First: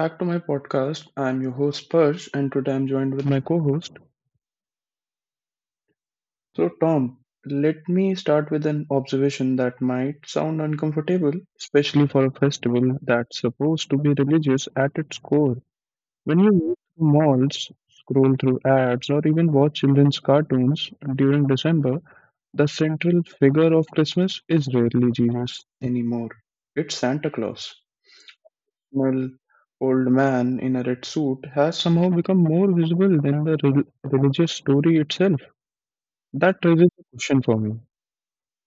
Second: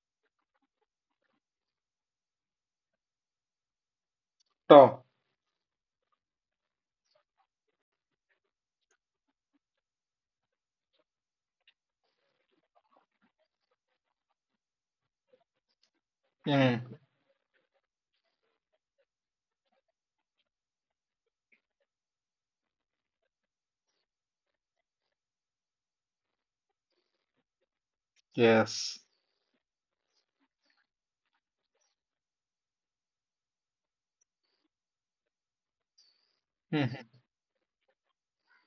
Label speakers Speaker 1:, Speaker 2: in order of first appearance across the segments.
Speaker 1: back to my podcast. I'm your host Persh, and today I'm joined with my co host.
Speaker 2: Top.
Speaker 1: So, Tom, let me start with an observation that might sound uncomfortable, especially for a festival that's supposed to be religious at its core. When you walk
Speaker 2: Mm.
Speaker 1: through malls, scroll through ads, or even watch children's cartoons during December, the central figure of Christmas is rarely Jesus anymore. It's Santa Claus.
Speaker 2: Yes.
Speaker 1: Well, old man in a red suit has somehow become more visible than the religious story itself. That raises a question for me.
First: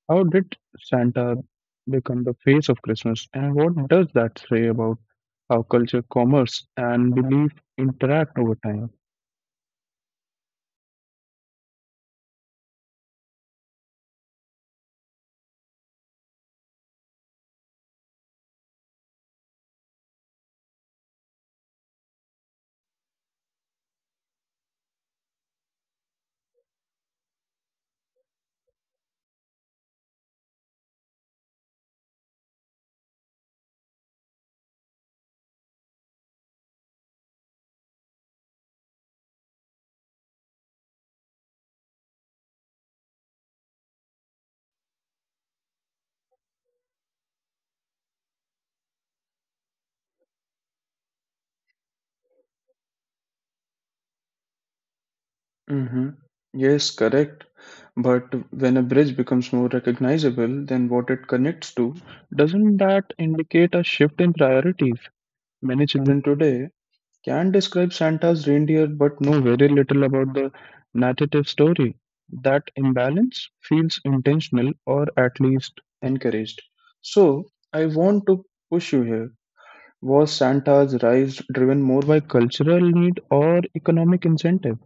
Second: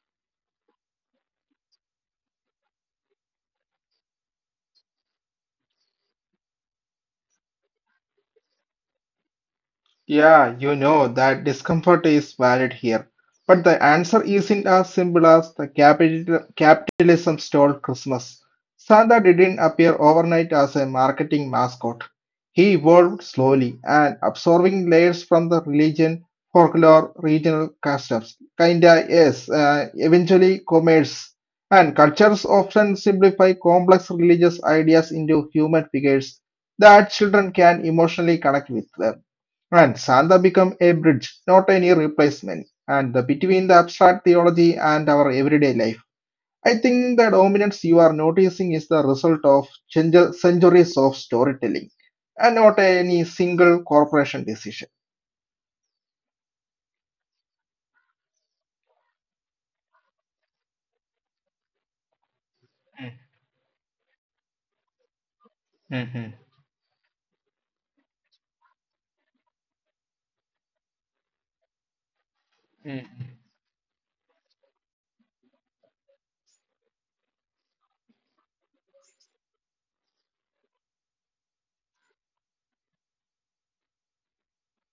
Speaker 1: How did Santa become the face of Christmas, and what does that say about how culture, commerce, and belief interact over time?
Speaker 2: Yeah, you know that discomfort is valid here. But the answer isn't as simple as capitalism stole Christmas. Santa didn't appear overnight as a marketing mascot. He evolved slowly and absorbing layers from the religion, folklore, regional customs. Kinda, yes, eventually commerce. And cultures often simplify complex religious ideas into human figures that children can emotionally connect with. And Santa become a bridge, not any replacement, and the between the abstract theology and our everyday life. I think the dominance you are noticing is the result of centuries of storytelling, and not any single corporation decision.
Speaker 1: Mm-hmm. Yes, correct. But when a bridge becomes more recognizable than what it connects to, doesn't that indicate a shift in priorities? Many
Speaker 2: Mm,
Speaker 1: children
Speaker 2: mhm,
Speaker 1: today can describe Santa's reindeer but know very little about the narrative story. That
Speaker 2: mm.
Speaker 1: imbalance feels intentional or at least encouraged. So, I want to push you here. Was Santa's rise driven more by cultural need or economic incentive?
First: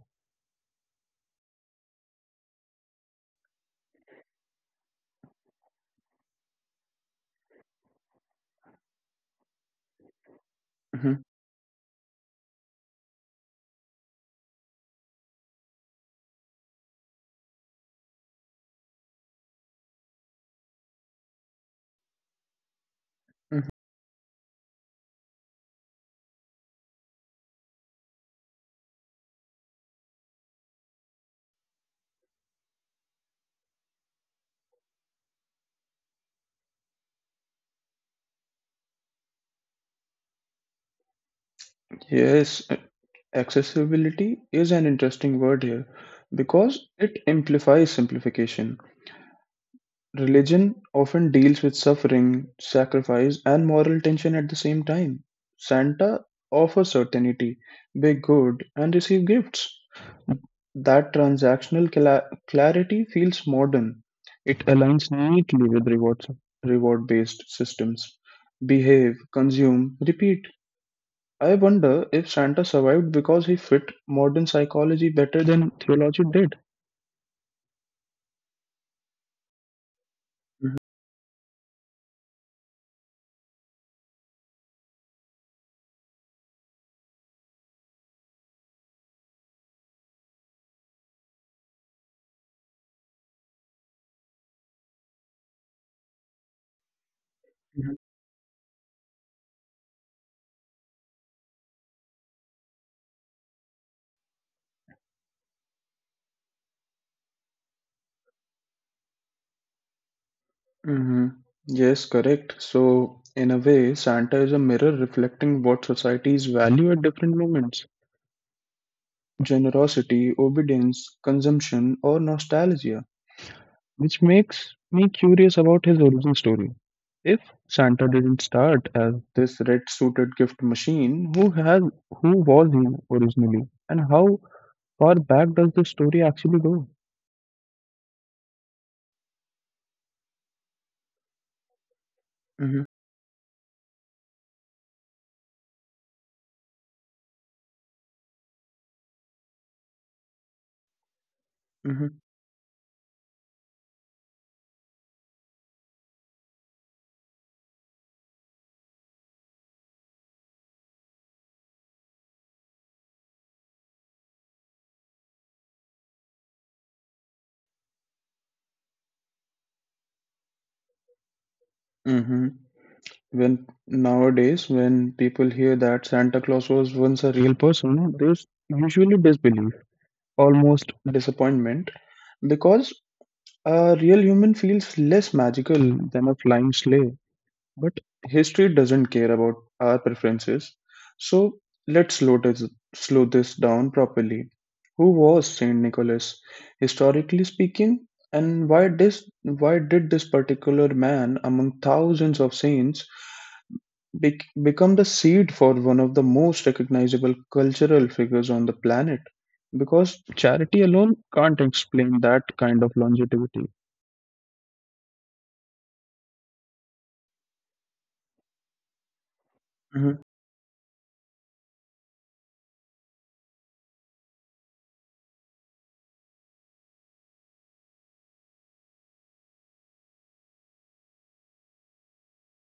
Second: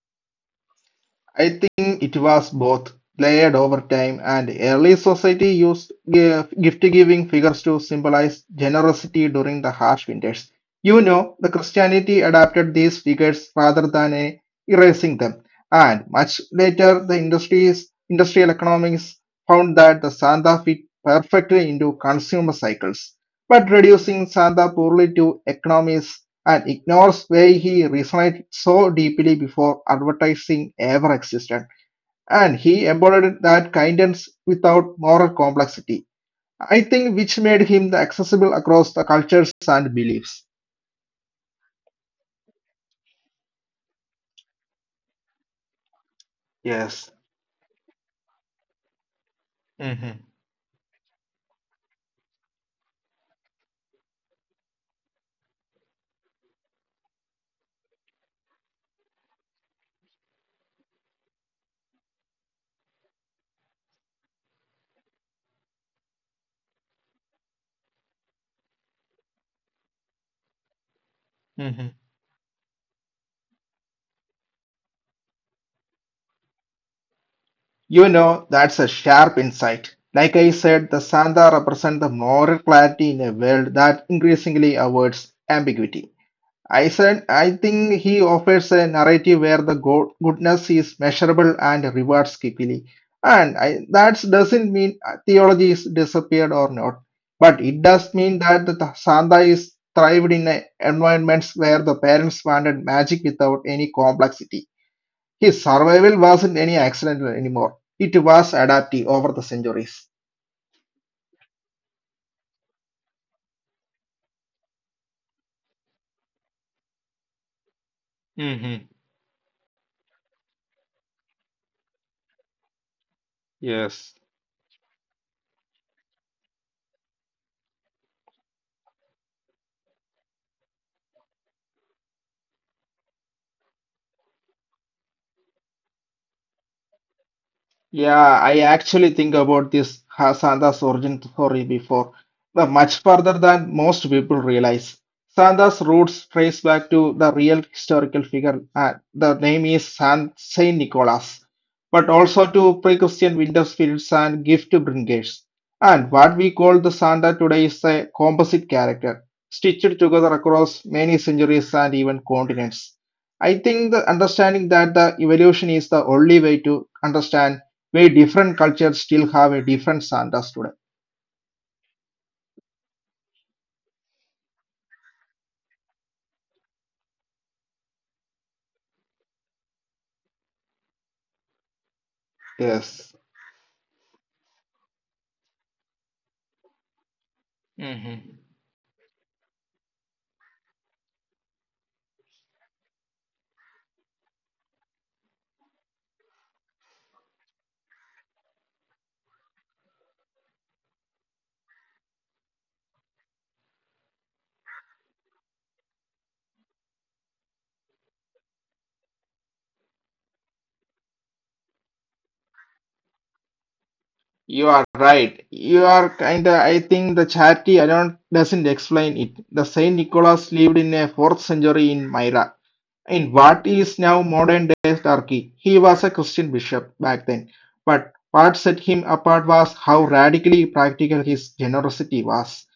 Speaker 2: I think it was both layered over time, and early society used gift giving figures to symbolize generosity during the harsh winters. You
Speaker 1: Mhm,
Speaker 2: know, the Christianity adapted these figures rather than erasing them, and much later the industrial economics found that the Santa fit perfectly into consumer cycles.
Speaker 1: mhm.
Speaker 2: But reducing Santa poorly to economies and ignores why he resonated so deeply before advertising ever existed. And he embodied that kindness without moral complexity, I think, which made him accessible across the cultures and beliefs.
Speaker 1: Yes, accessibility is an interesting word here because
Speaker 2: Yes.
Speaker 1: it implies simplification.
Speaker 2: Mm-hmm.
Speaker 1: Religion often deals with suffering, sacrifice, and moral tension at the same time. Santa offers certainty, be good, and receive gifts. That transactional clarity feels modern. It aligns neatly with rewards, reward-based systems. Behave, consume, repeat. I
Speaker 2: Mm-hmm.
Speaker 1: wonder if Santa survived because he fit modern psychology better than theology did.
Speaker 2: You know, that's a sharp insight. Like I said, the Santa represent the moral clarity in a world that increasingly avoids ambiguity. I said, I think he offers a narrative where the goodness is measurable and rewards quickly. And I, that doesn't mean theology is disappeared or not, but it does mean that the Santa is thrived in a environments where the parents wanted magic without any complexity. His survival wasn't any accident anymore. It was adaptive over the centuries.
Speaker 1: Hmm. Yes, correct. So, in a way, Santa is a mirror reflecting what societies value at different moments:
Speaker 2: Hmm.
Speaker 1: generosity, obedience, consumption, or nostalgia,
Speaker 2: Yes.
Speaker 1: which makes me curious about his origin story. If Santa didn't start as this red-suited gift machine, who was he originally, and how far back does the story actually go?
Speaker 2: Yeah, I actually think about this Santa's origin story before, but
Speaker 1: Mm-hmm.
Speaker 2: much further than most people realize. Santa's roots trace back to the real historical figure, and the name is San Saint Nicholas, but also to pre-Christian winter spirits and gift bringers. And what we call the Santa today is a composite character, stitched together across many centuries and even continents. I think the understanding that the evolution is the only way to understand we different cultures still have a different Santa today.
Speaker 1: Mm-hmm. When nowadays when people hear that Santa Claus was once a real person, there's usually disbelief, almost disappointment, because
Speaker 2: Yes.
Speaker 1: a real human feels less magical than a flying sleigh. But
Speaker 2: Mm-hmm.
Speaker 1: history doesn't care about our preferences, so let's slow this, slow this down properly. Who was Saint Nicholas, historically speaking, and why did this particular man among thousands of saints become the seed for one of the most recognizable cultural figures on the planet, because charity alone can't explain that kind of longevity.
Speaker 2: You are right. You are kind of, I think the charity I don't doesn't explain it. The Saint
Speaker 1: Mhm,
Speaker 2: Nicholas lived in a fourth century in Myra. In what is now modern-day Turkey, he was a Christian bishop back then, but what set him apart was how radically practical his generosity was.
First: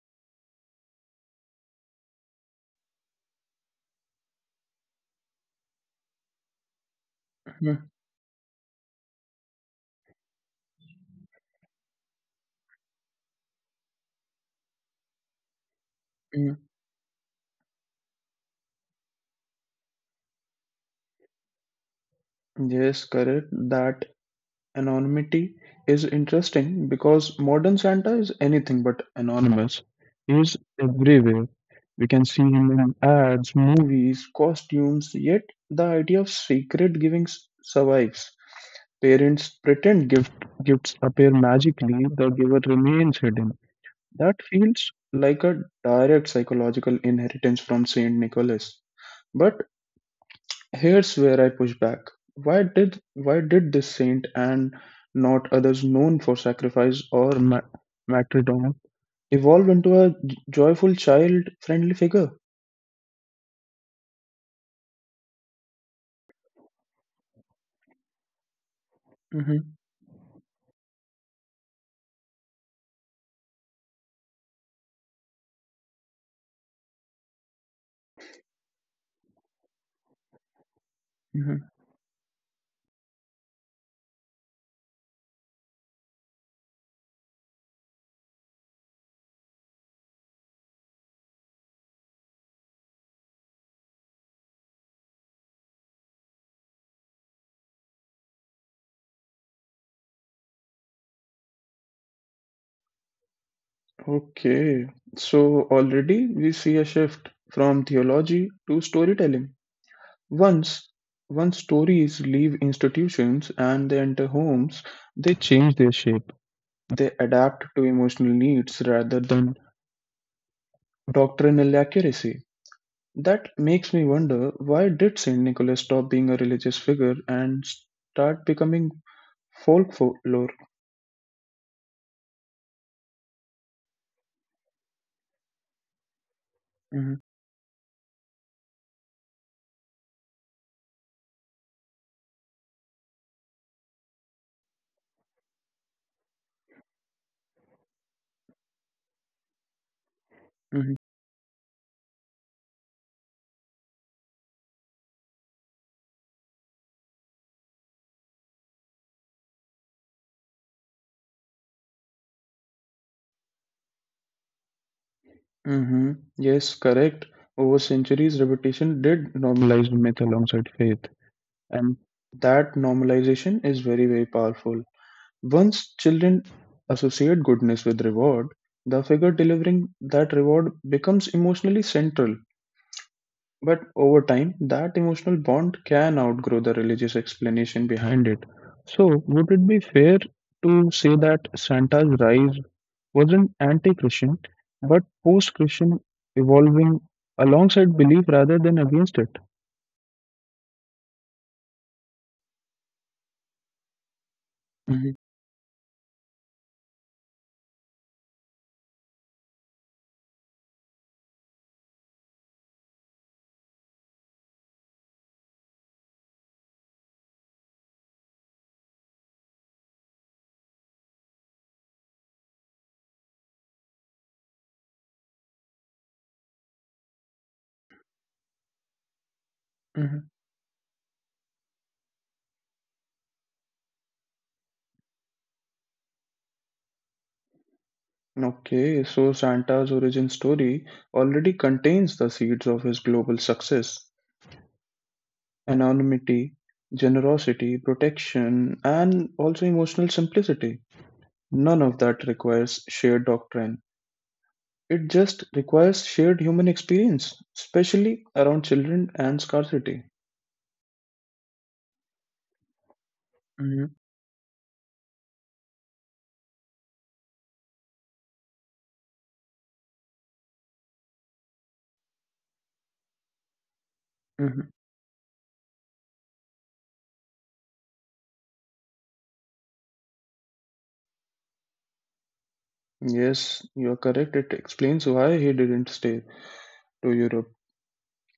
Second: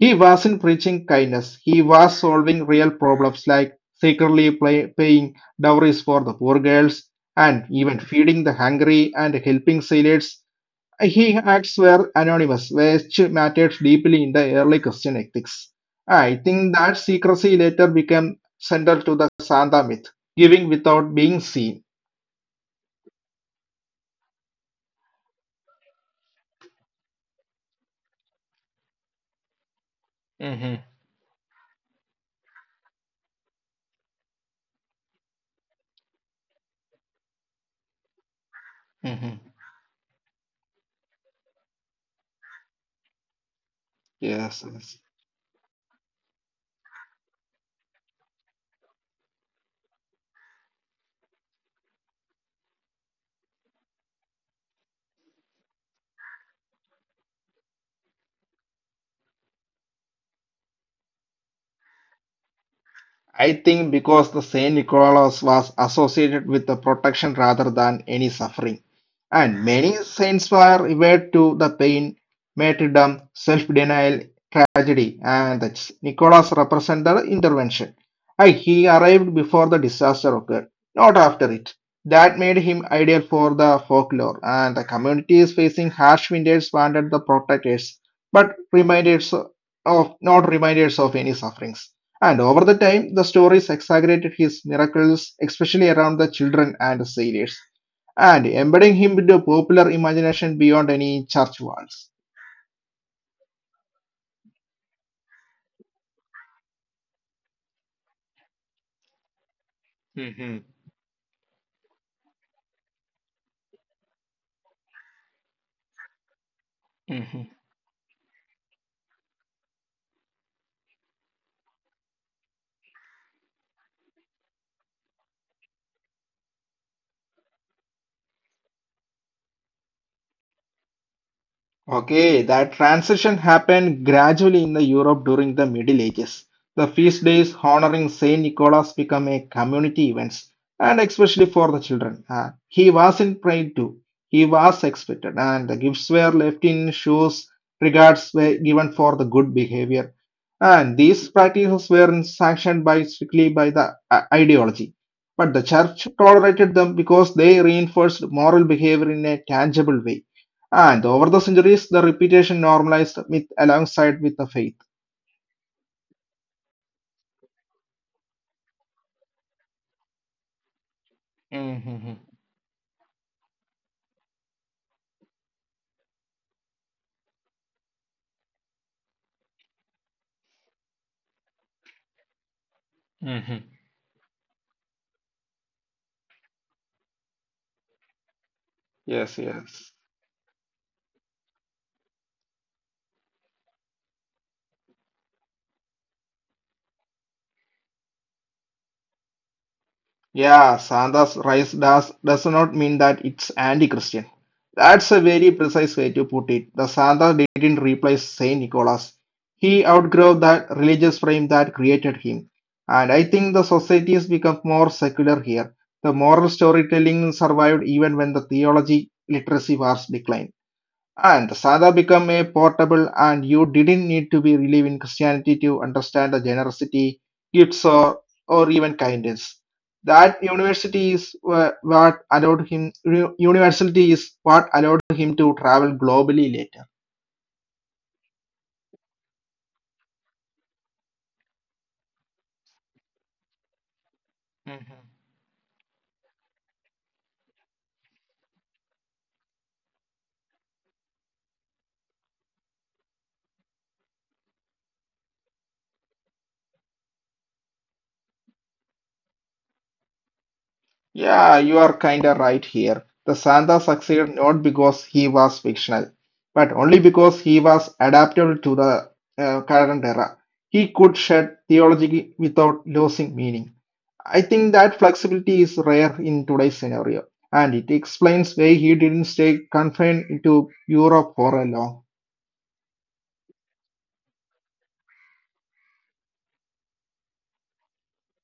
Speaker 2: He wasn't preaching kindness, he was solving real problems like paying dowries for the poor girls and
Speaker 1: mhm,
Speaker 2: even feeding the hungry and helping sailors. He acts were anonymous, which mattered deeply in the early Christian ethics. I
Speaker 1: mhm.
Speaker 2: think that secrecy later became central to the Santa myth, giving without being seen.
Speaker 1: Yes, correct. That anonymity is interesting because modern Santa is anything but anonymous. He is
Speaker 2: Mm-hmm.
Speaker 1: everywhere. We can see him in ads, movies, costumes, yet the idea of secret giving survives.
Speaker 2: Mm-hmm.
Speaker 1: Parents pretend gift, Gifts appear magically, the giver remains hidden. That
Speaker 2: Yes,
Speaker 1: feels
Speaker 2: yes.
Speaker 1: like a direct psychological inheritance from Saint Nicholas. But here's where I push back. Why did this saint and not others known for sacrifice or martyrdom evolve into a joyful, child-friendly figure?
Speaker 2: I think because the Saint Nicholas was associated with the protection rather than any suffering,
Speaker 1: Hmm.
Speaker 2: and many saints were revered to the pain, martyrdom, self-denial, tragedy, and that Nicholas represented the intervention. And he arrived before the disaster occurred, not after
Speaker 1: Hmm.
Speaker 2: it. That made him ideal for the folklore, and the communities facing harsh winters wanted the protectors, but reminders of not reminders of any sufferings. And over the time, the stories exaggerated his miracles, especially around the children and sailors, and embedding him into popular imagination beyond any church walls.
Speaker 1: Okay, so already we see a shift from theology to storytelling.
Speaker 2: Mhm.
Speaker 1: Once, Once stories leave institutions and they enter homes, they change their shape. They
Speaker 2: Mhm.
Speaker 1: adapt to emotional needs rather than doctrinal accuracy. That makes me wonder, why did Saint Nicholas stop being a religious figure and start becoming folklore?
Speaker 2: Okay, that transition happened gradually in the Europe during the Middle Ages. The feast
Speaker 1: Hmm.
Speaker 2: days honoring Saint Nicholas became a community events, and especially for the children. He wasn't prayed to; he was expected, and the gifts were left in shoes. Regards were given for the good behavior, and
Speaker 1: Hmm.
Speaker 2: these practices were sanctioned by strictly by the ideology. But the church tolerated them because they reinforced moral behavior in a tangible way. And over the centuries, the repetition normalized myth alongside with the faith.
Speaker 1: Hmm. Yes, correct. Over centuries, reputation did normalize myth alongside faith, and
Speaker 2: Mm-hmm.
Speaker 1: that normalization is very, very powerful. Once children associate goodness with reward, the figure delivering that reward becomes emotionally central.
Speaker 2: Mm-hmm.
Speaker 1: But over time, that emotional bond can outgrow the religious explanation behind it. So,
Speaker 2: Yes,
Speaker 1: would it be
Speaker 2: yes.
Speaker 1: fair to say that Santa's rise wasn't anti Christian, but post Christian, evolving alongside belief rather than against it?
Speaker 2: Yeah, Santa's does not mean that it's anti-Christian. That's
Speaker 1: Hmm.
Speaker 2: a very precise way to put it. The Santa didn't replace Saint Nicholas. He outgrew that religious frame that created him. And I think the society has become more secular here. The moral storytelling survived even when the theology literacy was declined. And Sada became a portable, and you didn't need to be relieved in Christianity to understand the generosity, gifts, or even kindness.
Speaker 1: Hmm.
Speaker 2: That university is wha- What allowed him. University is what allowed him to travel globally later.
Speaker 1: Okay, so Santa's origin story already contains the seeds of his global success:
Speaker 2: Mhm.
Speaker 1: anonymity, generosity, protection, and also emotional simplicity. None of that requires shared doctrine. It just requires shared human experience, especially around children and scarcity.
Speaker 2: Yeah, you are kinda right here. The Santa
Speaker 1: Hmm.
Speaker 2: succeeded not because he was fictional, but only because he was adaptable to the current era. He could shed theology without losing meaning. I think
Speaker 1: Hmm.
Speaker 2: that flexibility is rare in today's scenario, and it explains why he didn't stay confined to Europe for a long.
Speaker 1: Yes, you're correct. It explains why he didn't stay to Europe.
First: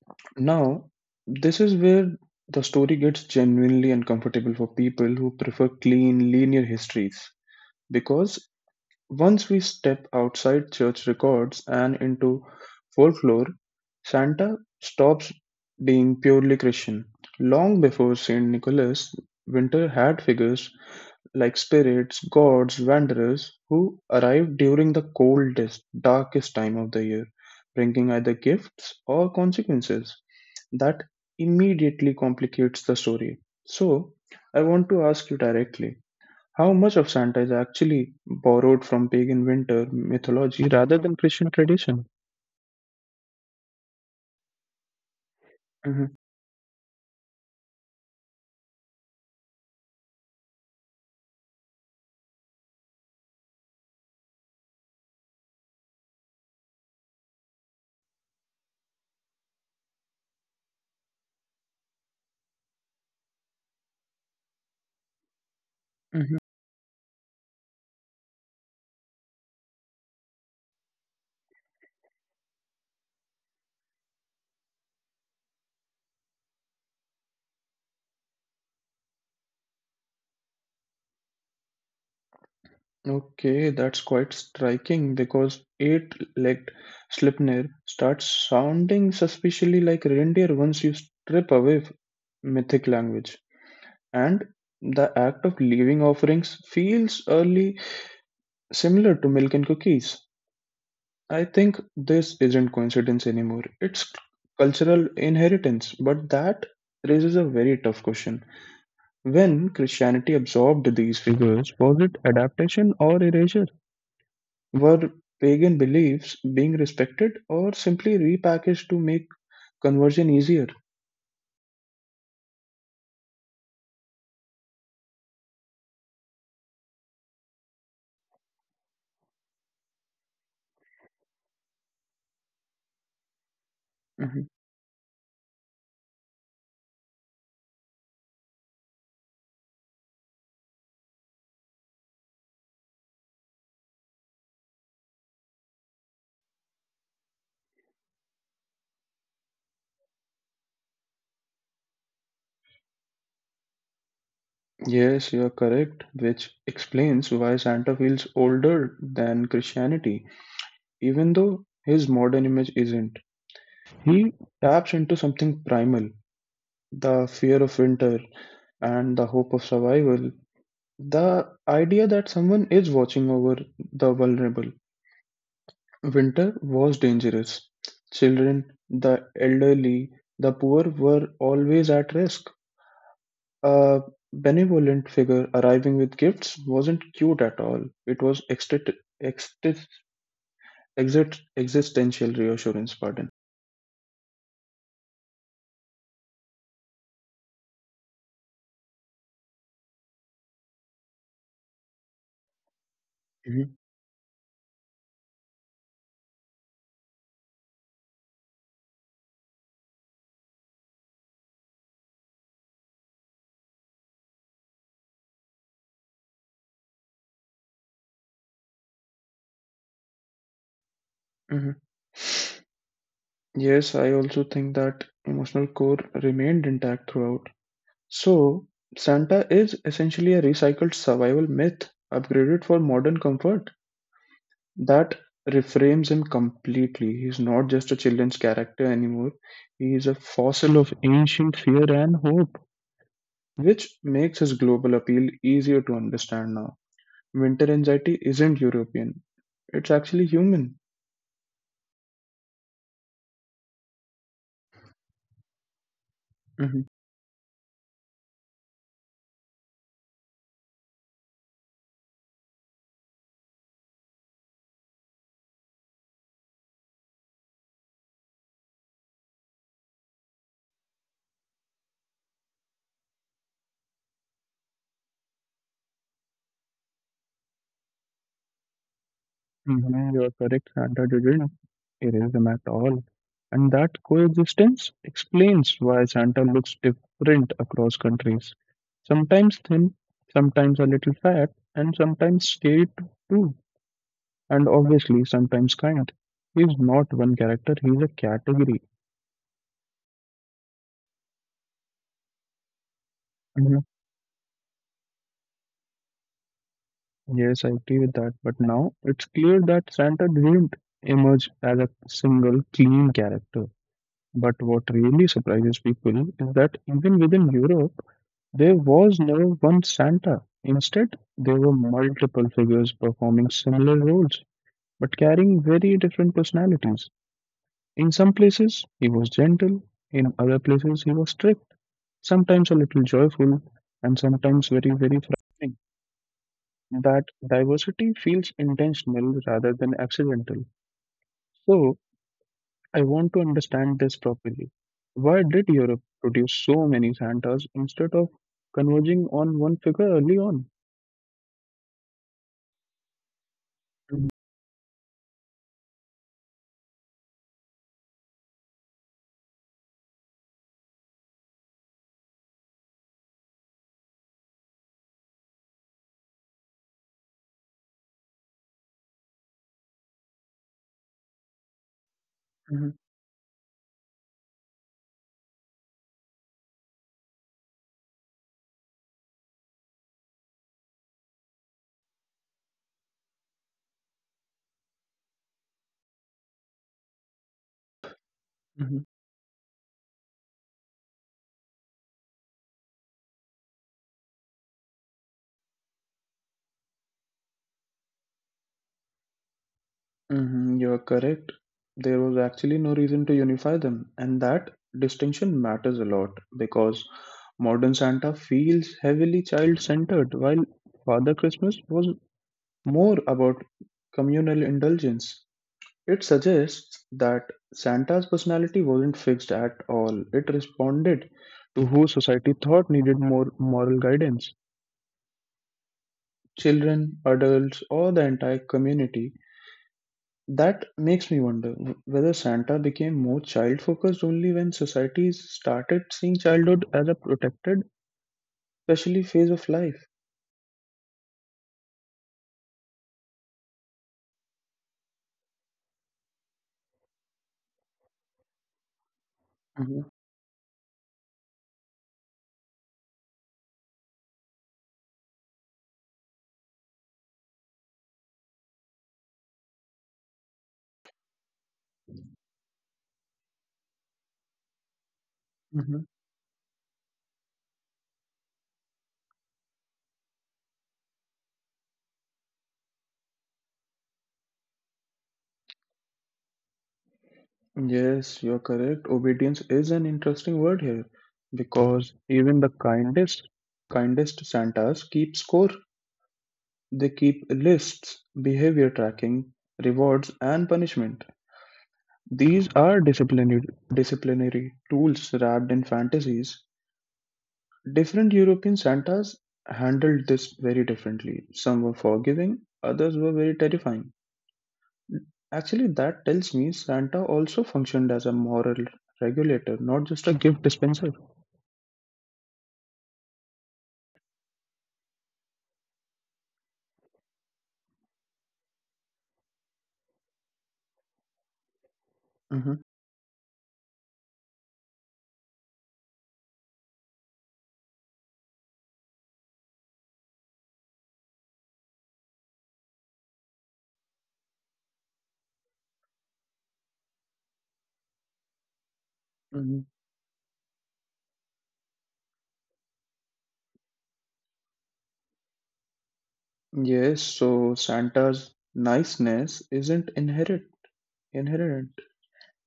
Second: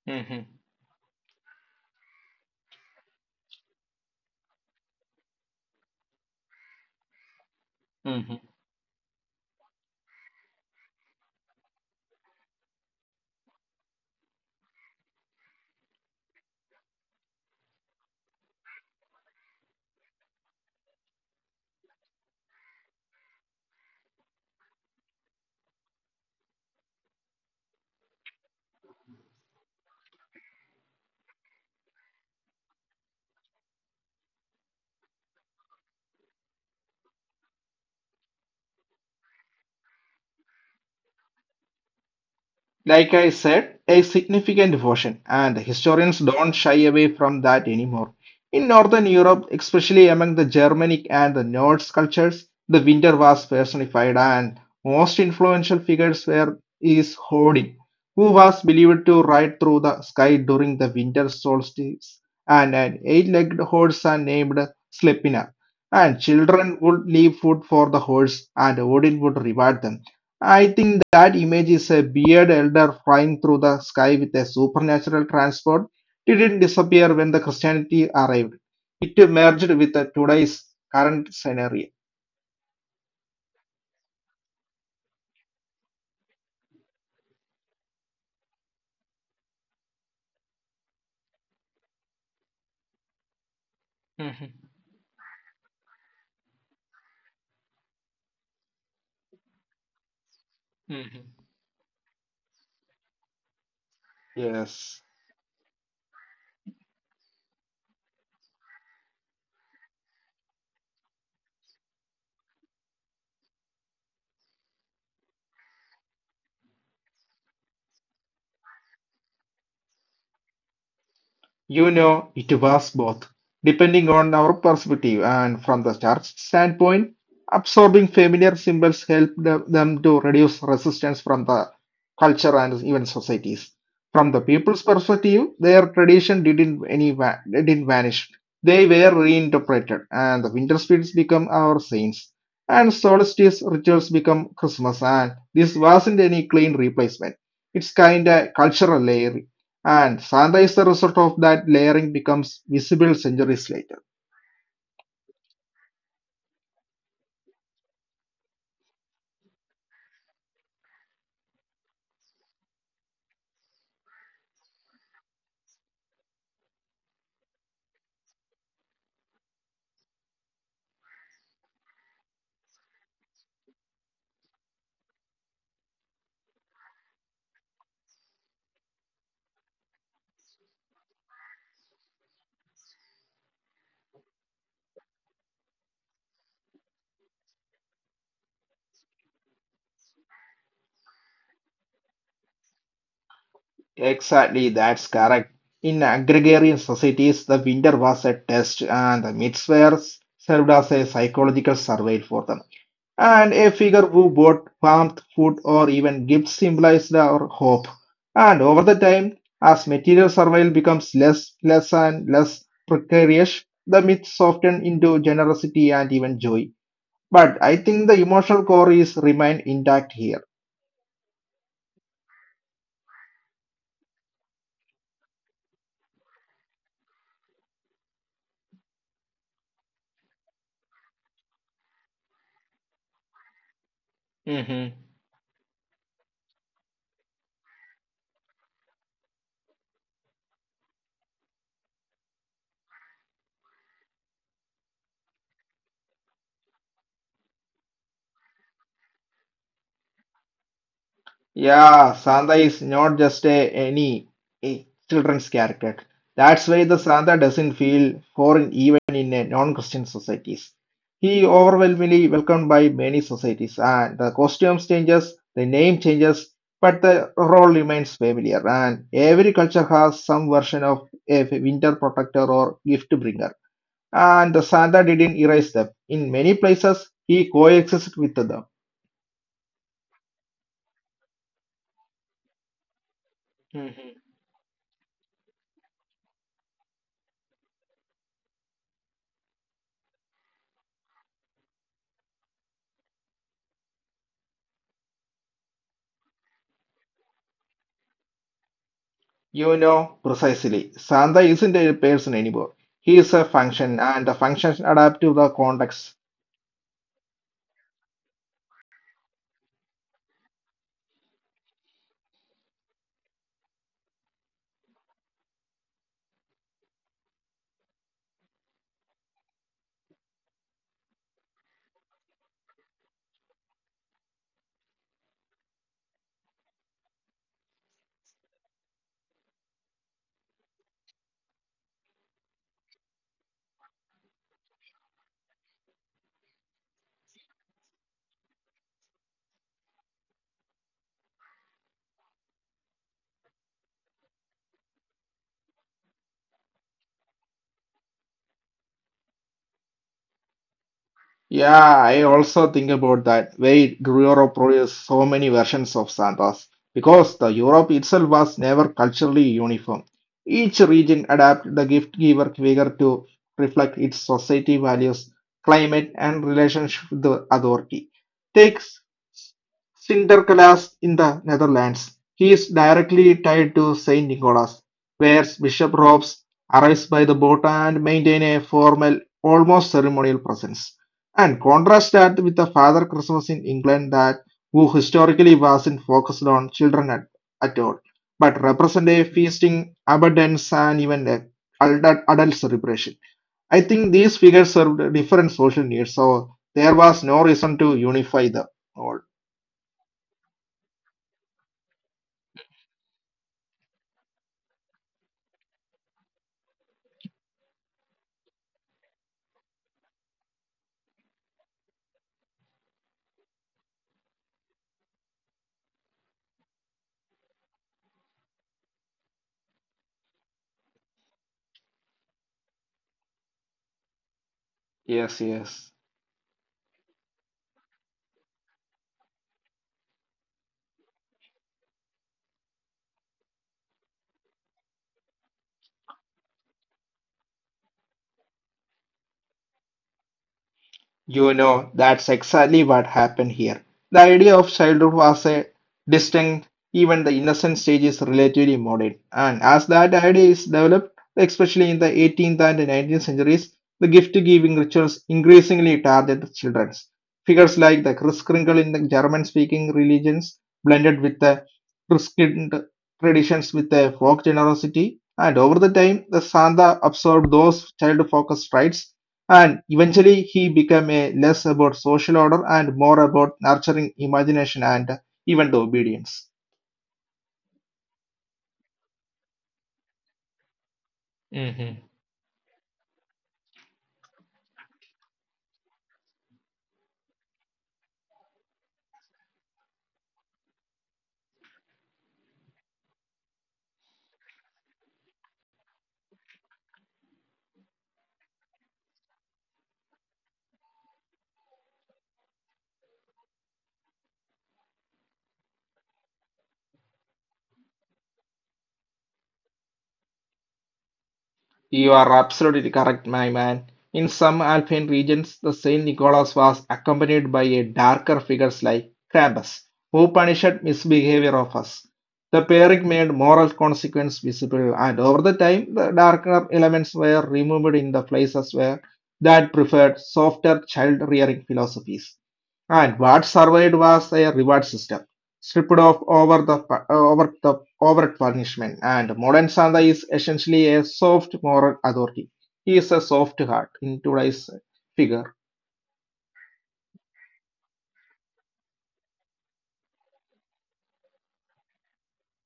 Speaker 2: Mhm.
Speaker 1: Now, this is where the story gets genuinely uncomfortable for people who prefer clean, linear histories, because
Speaker 2: Mhm.
Speaker 1: once we step outside church records and into folklore, Santa stops being purely Christian. Long before St. Nicholas, winter had figures like spirits, gods, wanderers who arrived during the coldest, darkest time of the year, bringing either gifts or consequences. That immediately complicates the story. So, I want to ask you directly, how much of Santa is actually borrowed from pagan winter mythology rather than Christian tradition?
Speaker 2: Like I said, a significant portion, and historians
Speaker 1: Hmm.
Speaker 2: don't shy away from that anymore. In Northern Europe, especially among the Germanic and the Norse cultures, the winter was personified, and most influential figures were is Odin, who was believed to ride through the sky during the winter solstice, and an eight-legged horse are named Sleipnir. And
Speaker 1: Hmm.
Speaker 2: children would leave food for the horse, and Odin would reward them. I think that image is a bearded elder flying through the sky with a supernatural transport. It didn't disappear when the Christianity arrived. It merged with the today's current scenario.
Speaker 1: Okay, that's quite striking because eight legged Sleipnir starts sounding suspiciously like reindeer once you strip away mythic language. And
Speaker 2: Mhm,
Speaker 1: the act of leaving offerings feels early similar to milk and cookies.
Speaker 2: mhm.
Speaker 1: I think this isn't coincidence anymore. It's
Speaker 2: Yes.
Speaker 1: cultural inheritance, but that raises a very tough question. When Christianity absorbed these figures, was it adaptation or erasure? Were pagan beliefs being respected or simply repackaged to make conversion easier?
Speaker 2: You know, it was both. Depending on our perspective and from the church standpoint, absorbing familiar symbols helped them to reduce resistance from the culture and even societies. From the
Speaker 1: Mhm.
Speaker 2: people's perspective, their tradition didn't any va- didn't vanish. They were reinterpreted, and the winter spirits become our saints, and solstice rituals become Christmas. And this wasn't any clean replacement. It's kinda cultural layer and sometimes the result of that layering becomes visible centuries later.
Speaker 1: Yes, you are correct, which explains why Santa feels older than Christianity, even though his modern image isn't. He taps into something primal: the fear of winter and the hope of survival, the idea that someone is watching over the vulnerable. Winter was dangerous. Children, the elderly, the poor were always at risk. A benevolent figure arriving with gifts wasn't cute at all. It was exist- existential reassurance, pardon.
Speaker 2: Exactly, that's correct. In agrarian societies, the winter was a test, and the myths were served as a psychological survey for them. And a
Speaker 1: Mhm,
Speaker 2: figure who brought warmth, food, or even gifts symbolized our hope. And over the time, as material survival becomes less and less precarious, the myth softened into generosity and even joy. But I think the emotional core is remain intact here.
Speaker 1: mhm. Yes, I also think that emotional core remained intact throughout. So, Santa is essentially a recycled survival myth, upgraded for modern comfort.
Speaker 2: Hmm.
Speaker 1: That reframes him completely. He's not just a children's character anymore, he is a fossil of ancient fear and hope, which makes his global appeal easier to understand now. Winter anxiety isn't European, it's actually human.
Speaker 2: Yeah, Santa is not just a children's character. That's
Speaker 1: Mm-hmm.
Speaker 2: why the Santa doesn't feel foreign even in a non-Christian societies. He overwhelmingly welcomed by many societies, and the costumes changes, the name changes, but the role remains familiar. And every culture has some version of a winter protector or gift bringer. And Santa didn't erase them. In many places, he coexisted with them.
Speaker 1: Mhm, you are correct, Santa didn't erase them at all. And that
Speaker 2: Mhm.
Speaker 1: coexistence explains why Santa looks different across countries. Sometimes thin, sometimes a little fat, and sometimes straight too. And obviously, sometimes kind. He's not one character, he's a category.
Speaker 2: You know precisely. Santa isn't a person anymore. He is a
Speaker 1: Mhm.
Speaker 2: function, and the functions adapt to the context.
Speaker 1: Yes, I agree with that. But now it's clear that Santa didn't emerge as a single clean character. But what really surprises people is that even within Europe, there was no one Santa. Instead, there were multiple figures performing similar roles but carrying very different personalities. In some places, he was gentle, in other places, he was strict, sometimes a little joyful, and sometimes very, very frightening. That diversity feels intentional rather than accidental. So, I want to understand this properly. Why did Europe produce so many Santas instead of converging on one figure early on?
Speaker 2: Yeah, I also think about that. Why
Speaker 1: Mhm,
Speaker 2: Europe produced so many versions of Santas? Because the Europe itself was never culturally uniform. Each region adapted the gift giver figure to reflect its society values, climate, and relationship with the authority. Takes Sinterklaas in the Netherlands. He is
Speaker 1: mhm,
Speaker 2: directly tied to Saint Nicholas, wears bishop robes, arrives by the boat, and maintains a formal, almost ceremonial presence. And contrast that with the Father Christmas in England that who historically wasn't focused on at all, but
Speaker 1: mhm.
Speaker 2: represent a feasting, abundance, and even adult celebration. I think these figures served different social needs, so there was no reason to unify them all.
Speaker 1: Mhm, you are correct. There was actually no reason to unify them, and that distinction matters a lot because modern Santa feels heavily child centered, while Father Christmas was more about communal indulgence. It suggests that Santa's personality wasn't fixed at all, it responded to who society thought needed more moral guidance:
Speaker 2: Yes, yes.
Speaker 1: children, adults, or the entire community. That makes me wonder whether Santa became more child focused only when societies started seeing childhood as a protected, especially phase of life.
Speaker 2: You know, that's exactly what happened here. The idea of childhood was a distinct, even the innocent stage is relatively modern. And as
Speaker 1: Mhm,
Speaker 2: that idea is developed, especially in the 18th and 19th centuries, the gift-giving rituals increasingly targeted the children. Figures like the Kris Kringle in the German-speaking religions blended with the Christian traditions with a folk generosity, and over the
Speaker 1: mhm.
Speaker 2: time, the Santa absorbed those child-focused rites and eventually he became a less about social order and more about nurturing imagination and even the obedience.
Speaker 1: Yes, you're correct. Obedience is an interesting word here because even the kindest Santas keep score. They keep lists, behavior tracking, rewards, and punishment. These are disciplinary tools wrapped in fantasies. Different European Santas handled this very differently. Some were forgiving, others were very terrifying. Actually, that tells me Santa also functioned as a moral regulator, not just a gift dispenser.
Speaker 2: You are absolutely correct, my man. In some Alpine regions, the Saint Nicholas was accompanied by a darker figures like Krampus, who punished misbehavior of us. The
Speaker 1: Hmm.
Speaker 2: pairing made moral consequence visible, and over the time, the darker elements were removed in the places where that preferred softer child rearing philosophies. And what survived was a reward system stripped of over the overt punishment. And modern
Speaker 1: Hmm.
Speaker 2: Santa is essentially a soft moral authority. He is a soft heart in today's figure.
Speaker 1: Yes, so Santa's niceness isn't inherent. Inherent.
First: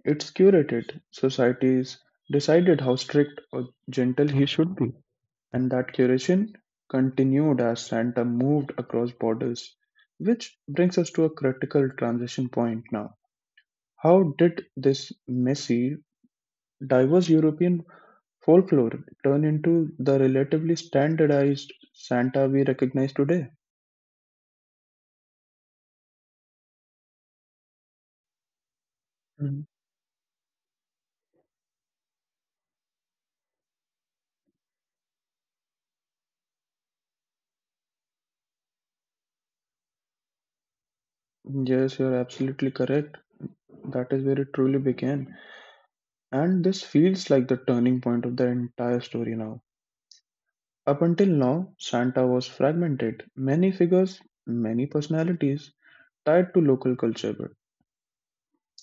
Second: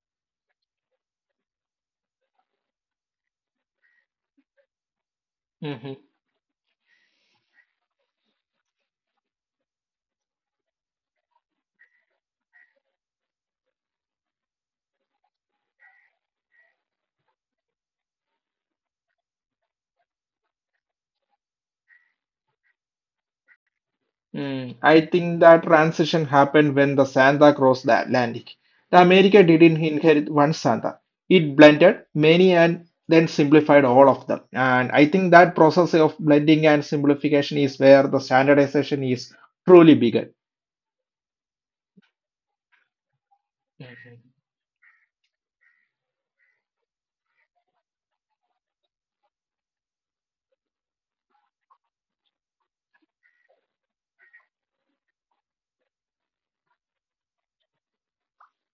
Speaker 1: It's curated. Societies decided how strict or gentle he should be. And that
Speaker 2: Mhm.
Speaker 1: curation continued as Santa moved across borders. Which brings us to a critical transition point now. How did this messy, diverse European folklore turn into the relatively standardized Santa we recognize today?
Speaker 2: Mm. I think that transition happened when the Santa crossed the Atlantic. The America
Speaker 1: Mhm.
Speaker 2: didn't inherit one Santa. It blended many and then simplified all of them, and I think that process of blending and simplification is where the standardization is truly begun.
Speaker 1: Yes, you're absolutely correct. That is where
Speaker 2: Mhm.
Speaker 1: it truly began. And this feels like the turning point of the entire story now. Up until now, Santa was fragmented. Many figures, many personalities, tied to local culture.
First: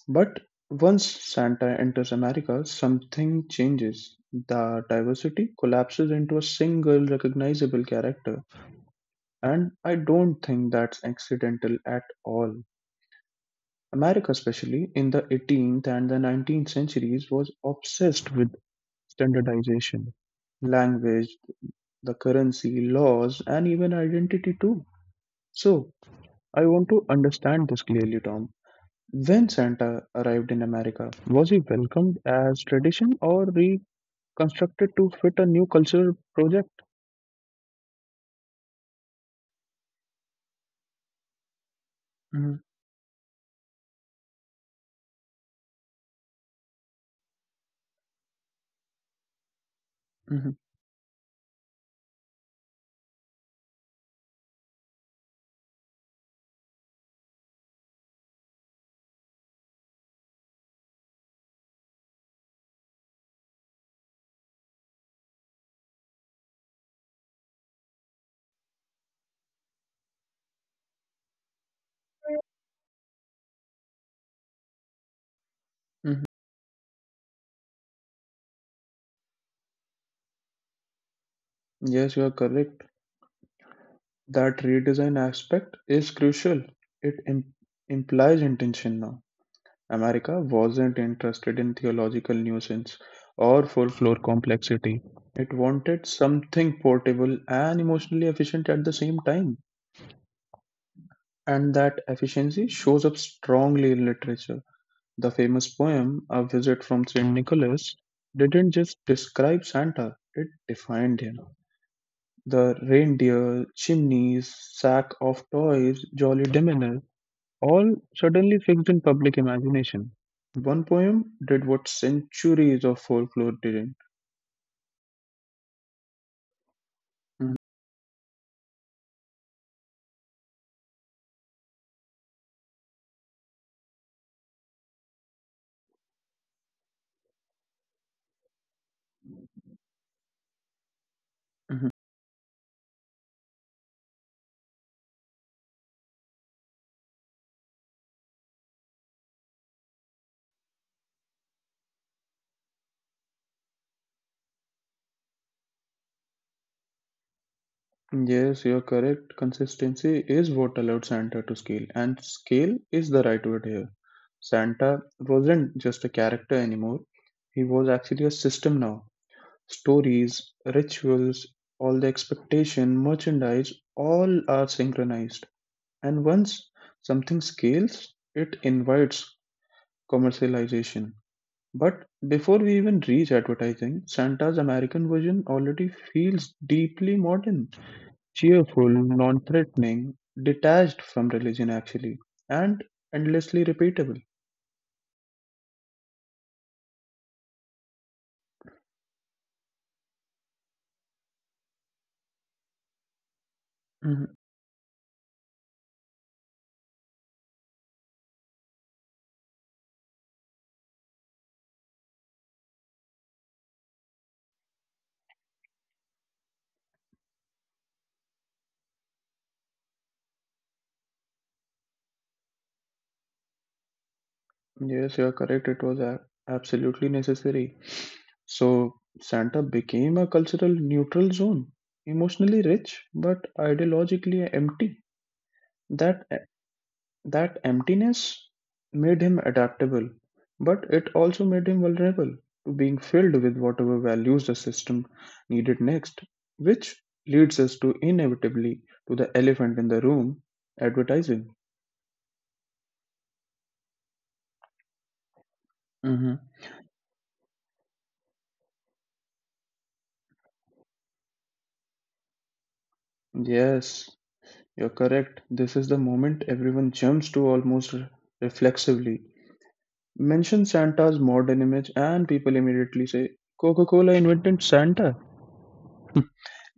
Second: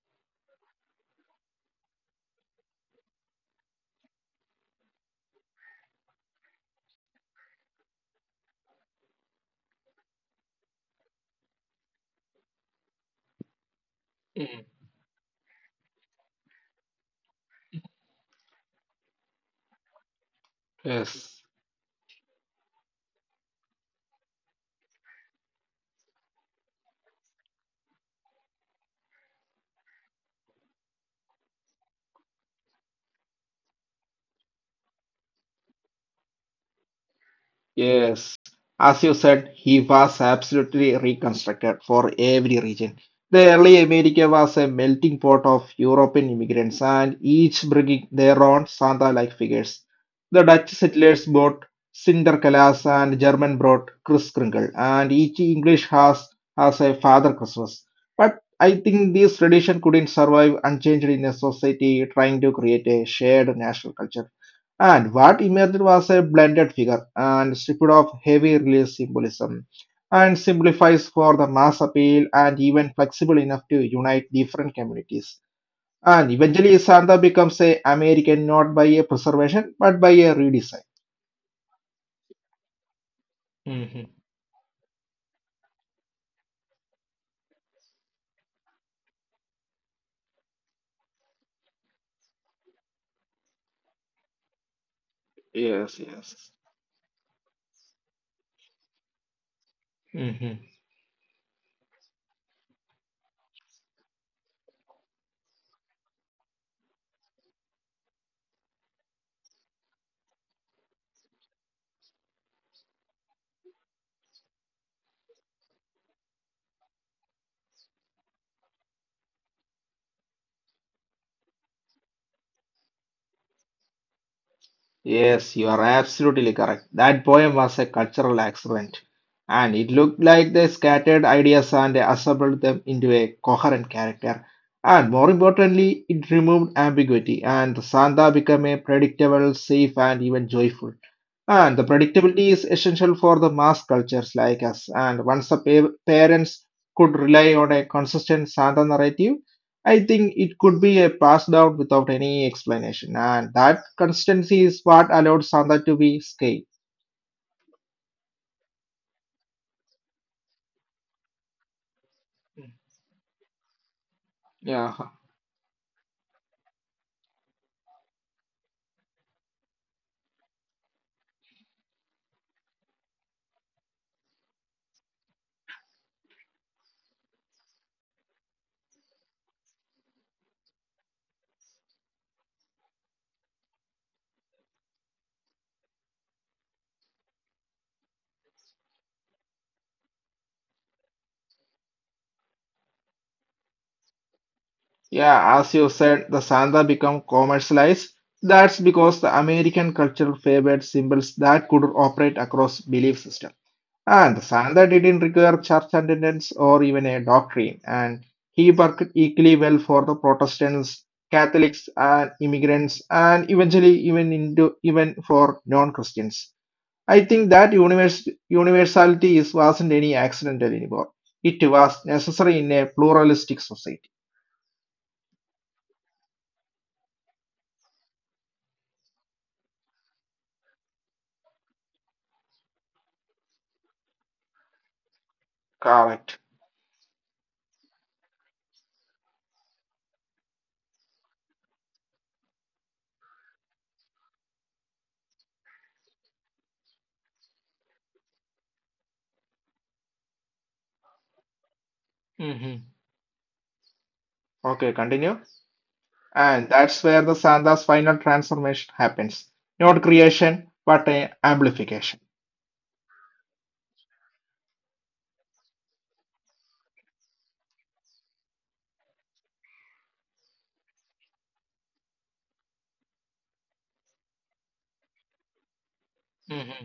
Speaker 1: But once Santa enters America, something changes. The diversity collapses into a single recognizable character, and I don't think that's accidental at all. America,
Speaker 2: Mm.
Speaker 1: especially in the 18th and the 19th centuries, was obsessed with standardization, language,
Speaker 2: Yes.
Speaker 1: the currency, laws, and even identity too. So, I want to understand this clearly, Tom. When Santa arrived in America, was he welcomed as tradition or reconstructed to fit a new cultural project?
Speaker 2: Yes, as you said, he was absolutely reconstructed for every
Speaker 1: Mhm,
Speaker 2: region. The early America was a melting pot of European immigrants, and each bringing their own Santa-like figures. The
Speaker 1: mhm,
Speaker 2: Dutch settlers brought Cindercalas, and German brought Kris Kringle, and each English has a Father Christmas. But I think this tradition couldn't survive unchanged in a society trying to create a shared national culture. And what emerged was a blended figure and stripped of heavy religious symbolism and simplifies for the mass appeal and even flexible enough to unite different communities.
Speaker 1: mhm.
Speaker 2: And eventually Santa becomes a American not by a preservation but by a redesign.
Speaker 1: Yes, you are correct.
Speaker 2: Mhm.
Speaker 1: That redesign aspect is crucial. It implies intention now. America wasn't interested in theological nuisance or full floor complexity. It
Speaker 2: Yes,
Speaker 1: wanted
Speaker 2: yes.
Speaker 1: something portable and emotionally efficient at the same time.
Speaker 2: Mhm.
Speaker 1: And that efficiency shows up strongly in literature. The famous poem, A Visit from St. Nicholas, didn't just describe Santa, it defined him. The reindeer, chimneys, sack of toys, jolly demeanor, all suddenly fixed in public imagination. One poem did what centuries of folklore didn't.
Speaker 2: Yes, you are absolutely correct. That
Speaker 1: Mhm.
Speaker 2: poem was a cultural accident, and it looked like they scattered ideas and assembled them into a coherent character. And more importantly, it removed ambiguity, and Santa became a predictable, safe, and even joyful. And the
Speaker 1: Mhm.
Speaker 2: predictability is essential for the mass cultures like us. And once the parents could rely on a consistent Santa narrative, I think it could be a passed down without any explanation. And that consistency is what allowed Santa to be scaled.
Speaker 1: Yes, you're correct. Consistency is what allowed Santa to scale, and scale is the right word here.
Speaker 2: Yeah,
Speaker 1: Santa wasn't just a character anymore, he was actually a system now. Stories, rituals, all the expectation, merchandise, all are synchronized. And once something scales, it invites commercialization. But before we even reach advertising, Santa's American version already feels deeply modern, cheerful, non threatening, detached from religion actually, and endlessly repeatable.
Speaker 2: yeah, as you said, the Santa become commercialized. That's because the American culture favored symbols that could operate across belief systems. And Sandha didn't require church attendance or even a doctrine, and he worked equally well for the Protestants, Catholics, and immigrants, and eventually even for non-Christians. I think that universality wasn't any accidental anymore. It was necessary in a pluralistic society.
Speaker 1: Yes, you're correct. It was absolutely necessary. So, Santa became a cultural neutral zone, emotionally rich but ideologically empty. That
Speaker 2: Correct.
Speaker 1: that emptiness made him adaptable, but it also made him vulnerable to being filled with whatever values the system needed next, which leads us to inevitably to the elephant in the room, advertising.
Speaker 2: hmm Okay, continue.
Speaker 1: Hmm
Speaker 2: And that's where the Sandha's final transformation happens. Not creation, but a amplification.
Speaker 1: Yes, you're correct. This is the moment everyone jumps to almost reflexively. Mention Santa's modern image, and people immediately say, Coca Cola invented Santa.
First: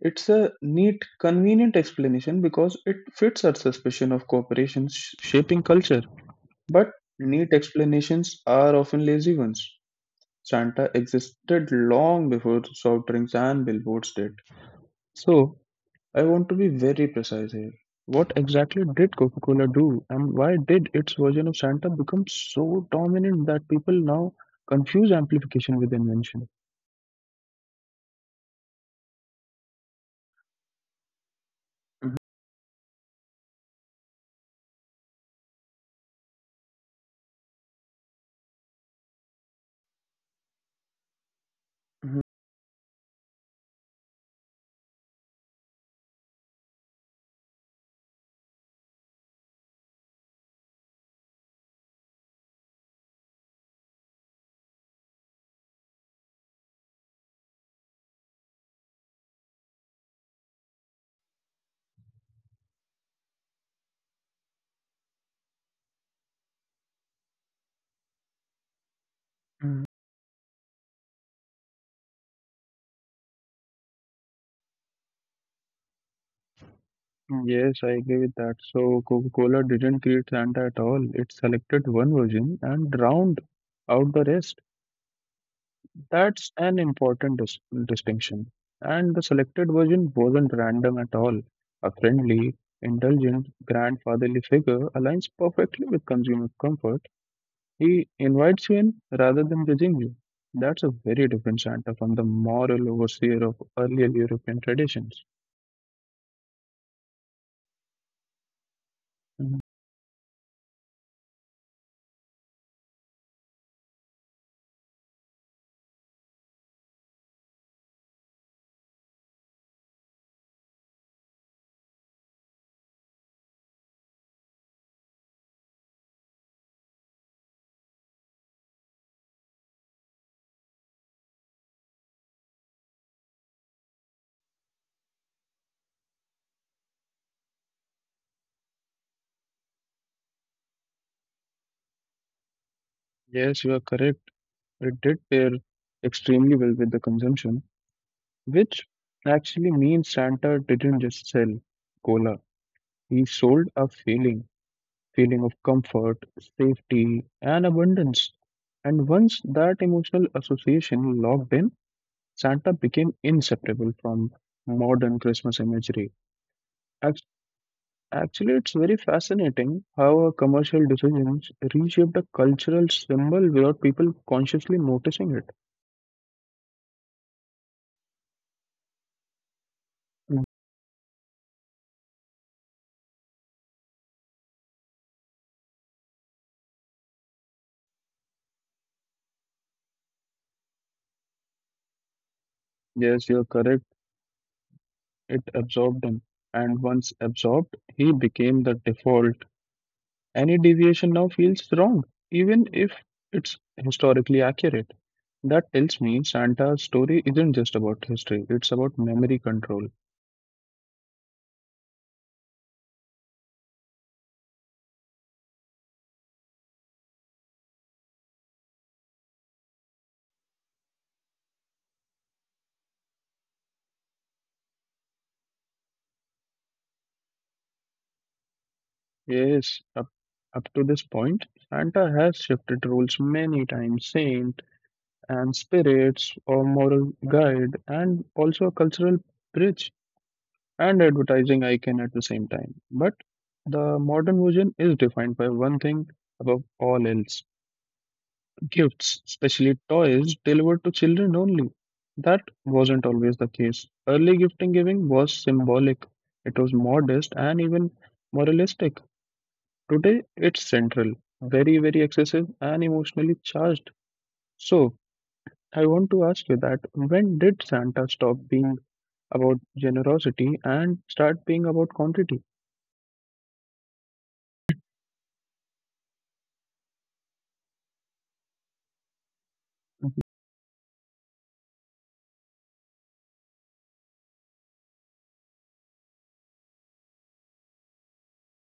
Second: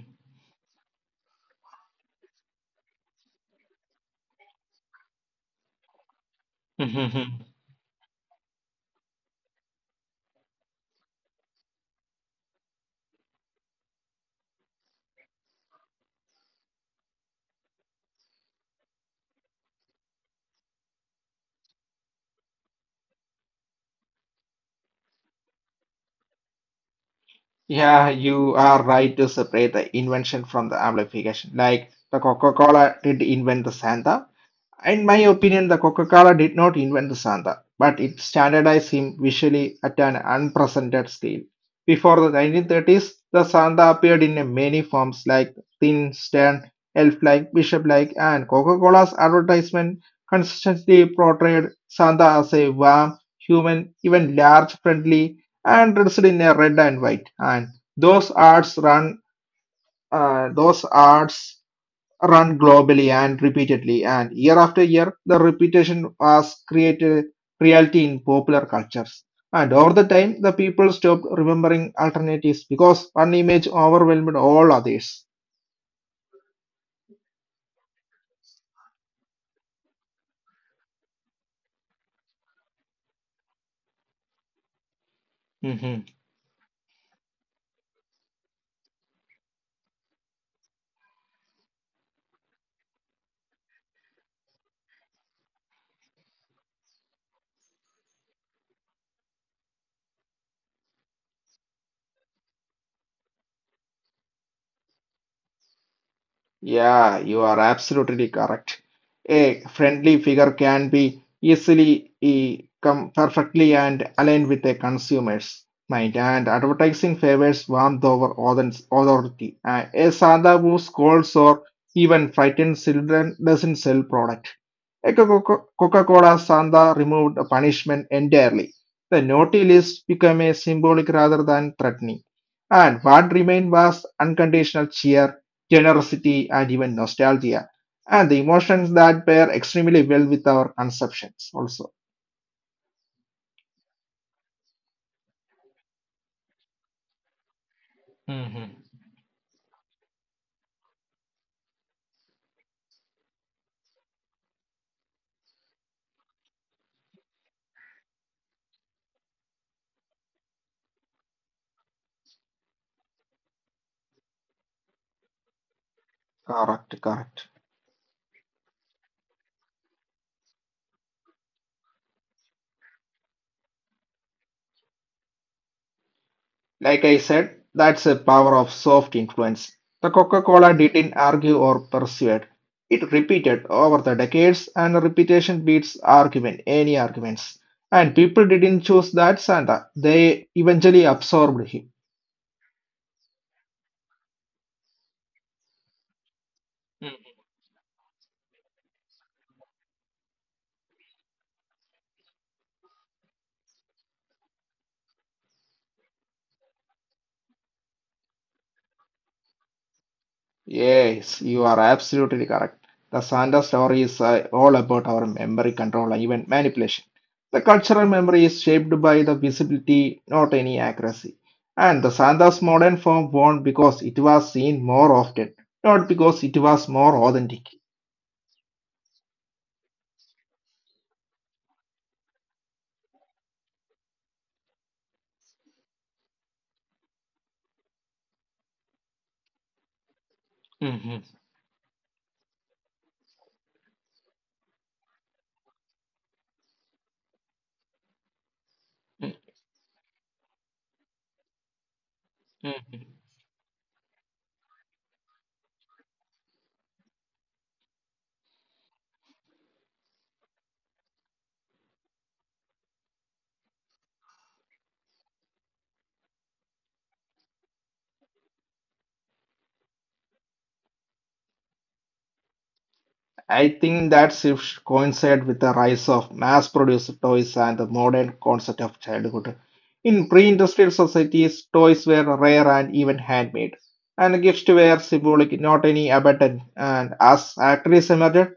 Speaker 1: It's a neat, convenient explanation because it fits our suspicion of corporations shaping culture. But
Speaker 2: Mhm.
Speaker 1: neat explanations are often lazy ones. Santa existed long before soft drinks and billboards did. So, I want to be very precise here. What exactly did Coca Cola do, and why did its version of Santa become so dominant that people now confuse amplification with invention?
Speaker 2: Yeah, you are right to separate the invention from the amplification. Like
Speaker 1: Mhm,
Speaker 2: the Coca-Cola did invent the Santa, in my opinion, the Coca Cola did not invent the Santa, but it standardized him visually at an unprecedented scale.
Speaker 1: mhm,
Speaker 2: Before the 1930s, the Santa appeared in many forms like thin, stern, elf like, bishop like, and Coca Cola's advertisement consistently portrayed Santa as a warm, human, even large, friendly, and dressed in a red and white. And those ads run, those ads run globally and repeatedly, and year after year, the repetition was created reality in popular cultures. And
Speaker 1: mhm.
Speaker 2: over the time, the people stopped remembering alternatives because one image overwhelmed all others.
Speaker 1: Yes, I agree with that. So Coca-Cola didn't create Santa at all. It selected one version and drowned out the rest. That's an important distinction. And the selected version wasn't random at all. A friendly, indulgent, grandfatherly figure aligns perfectly with consumer comfort. He invites you in rather than judging you. That's a very different Santa from the moral overseer of earlier European traditions.
Speaker 2: Yeah, you are absolutely correct.
Speaker 1: Mhm.
Speaker 2: A friendly figure can be easily come perfectly and aligned with a consumer's mind, and advertising favors warmth over authority. A Santa who scolds or even frightens children doesn't sell product. A Coca-Cola Santa removed the punishment entirely. The naughty list became a symbolic rather than threatening, and what remained was unconditional cheer, generosity, and even nostalgia, and the emotions that pair extremely well with our conceptions also.
Speaker 1: Yes, you are correct. It did pair extremely well with the consumption,
Speaker 2: Mhm.
Speaker 1: which actually means Santa didn't just sell cola, he sold a feeling. Feeling of comfort, safety, and abundance. And once that emotional association locked in, Santa became inseparable from modern Christmas imagery.
Speaker 2: Correct,
Speaker 1: Ac-
Speaker 2: correct.
Speaker 1: Actually, it's very fascinating how our commercial decisions reshaped a cultural symbol without people consciously noticing it.
Speaker 2: Like I said, that's the power of soft influence. The Coca Cola didn't argue or persuade. It repeated over the decades, and repetition beats argument, any arguments. And people didn't choose that Santa, they eventually absorbed him.
Speaker 1: Yes, you're correct. It absorbed him. And once absorbed, he became the default. Any deviation now feels wrong, even if it's historically accurate. That tells me Santa's story isn't just about history, it's about memory control.
Speaker 2: Yes, you are absolutely correct. The Santa story is all about our memory control and even manipulation. The cultural memory is shaped by the visibility, not any accuracy. And the Santa's modern form won because it was seen more often, not because it was more authentic.
Speaker 1: Yes, up to this point, Santa has shifted roles many times: saint and spirits, or moral guide, and also a cultural bridge and
Speaker 2: Mhm.
Speaker 1: advertising icon at the same time. But the modern version is defined by one thing above all else: gifts,
Speaker 2: Mm,
Speaker 1: especially toys, delivered to children only. That wasn't
Speaker 2: mhm.
Speaker 1: always the case. Early gifting giving was symbolic, it was modest and even moralistic. Today, it's central, very, very excessive and emotionally charged. So, I want to ask you, that when did Santa stop being about generosity and start being about quantity?
Speaker 2: I think that shift coincided with the rise of mass-produced toys and the modern concept of childhood. In pre-industrial societies, toys were rare and even handmade, and gifts were symbolic, not any abundant. And as factories emerged,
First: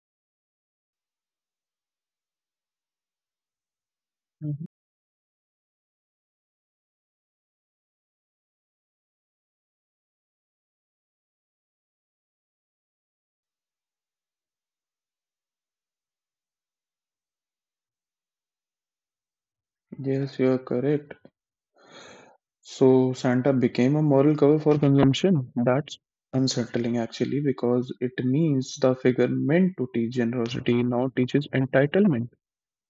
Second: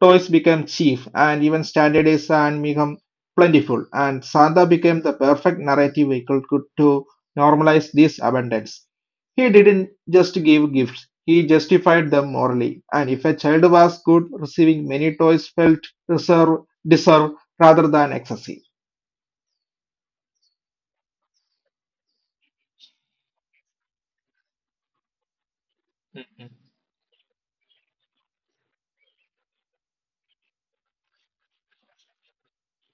Speaker 2: toys became cheap, and even standardized and become plentiful. And Santa
Speaker 1: Mhm.
Speaker 2: became the perfect narrative vehicle to normalize this abundance. He didn't just give gifts, he justified them morally. And if a child was good, receiving many toys felt reserve, deserved rather than excessive.
Speaker 1: Yes, you are correct. So Santa became a moral cover for consumption. That's unsettling actually, because it means the figure meant to teach generosity now teaches entitlement.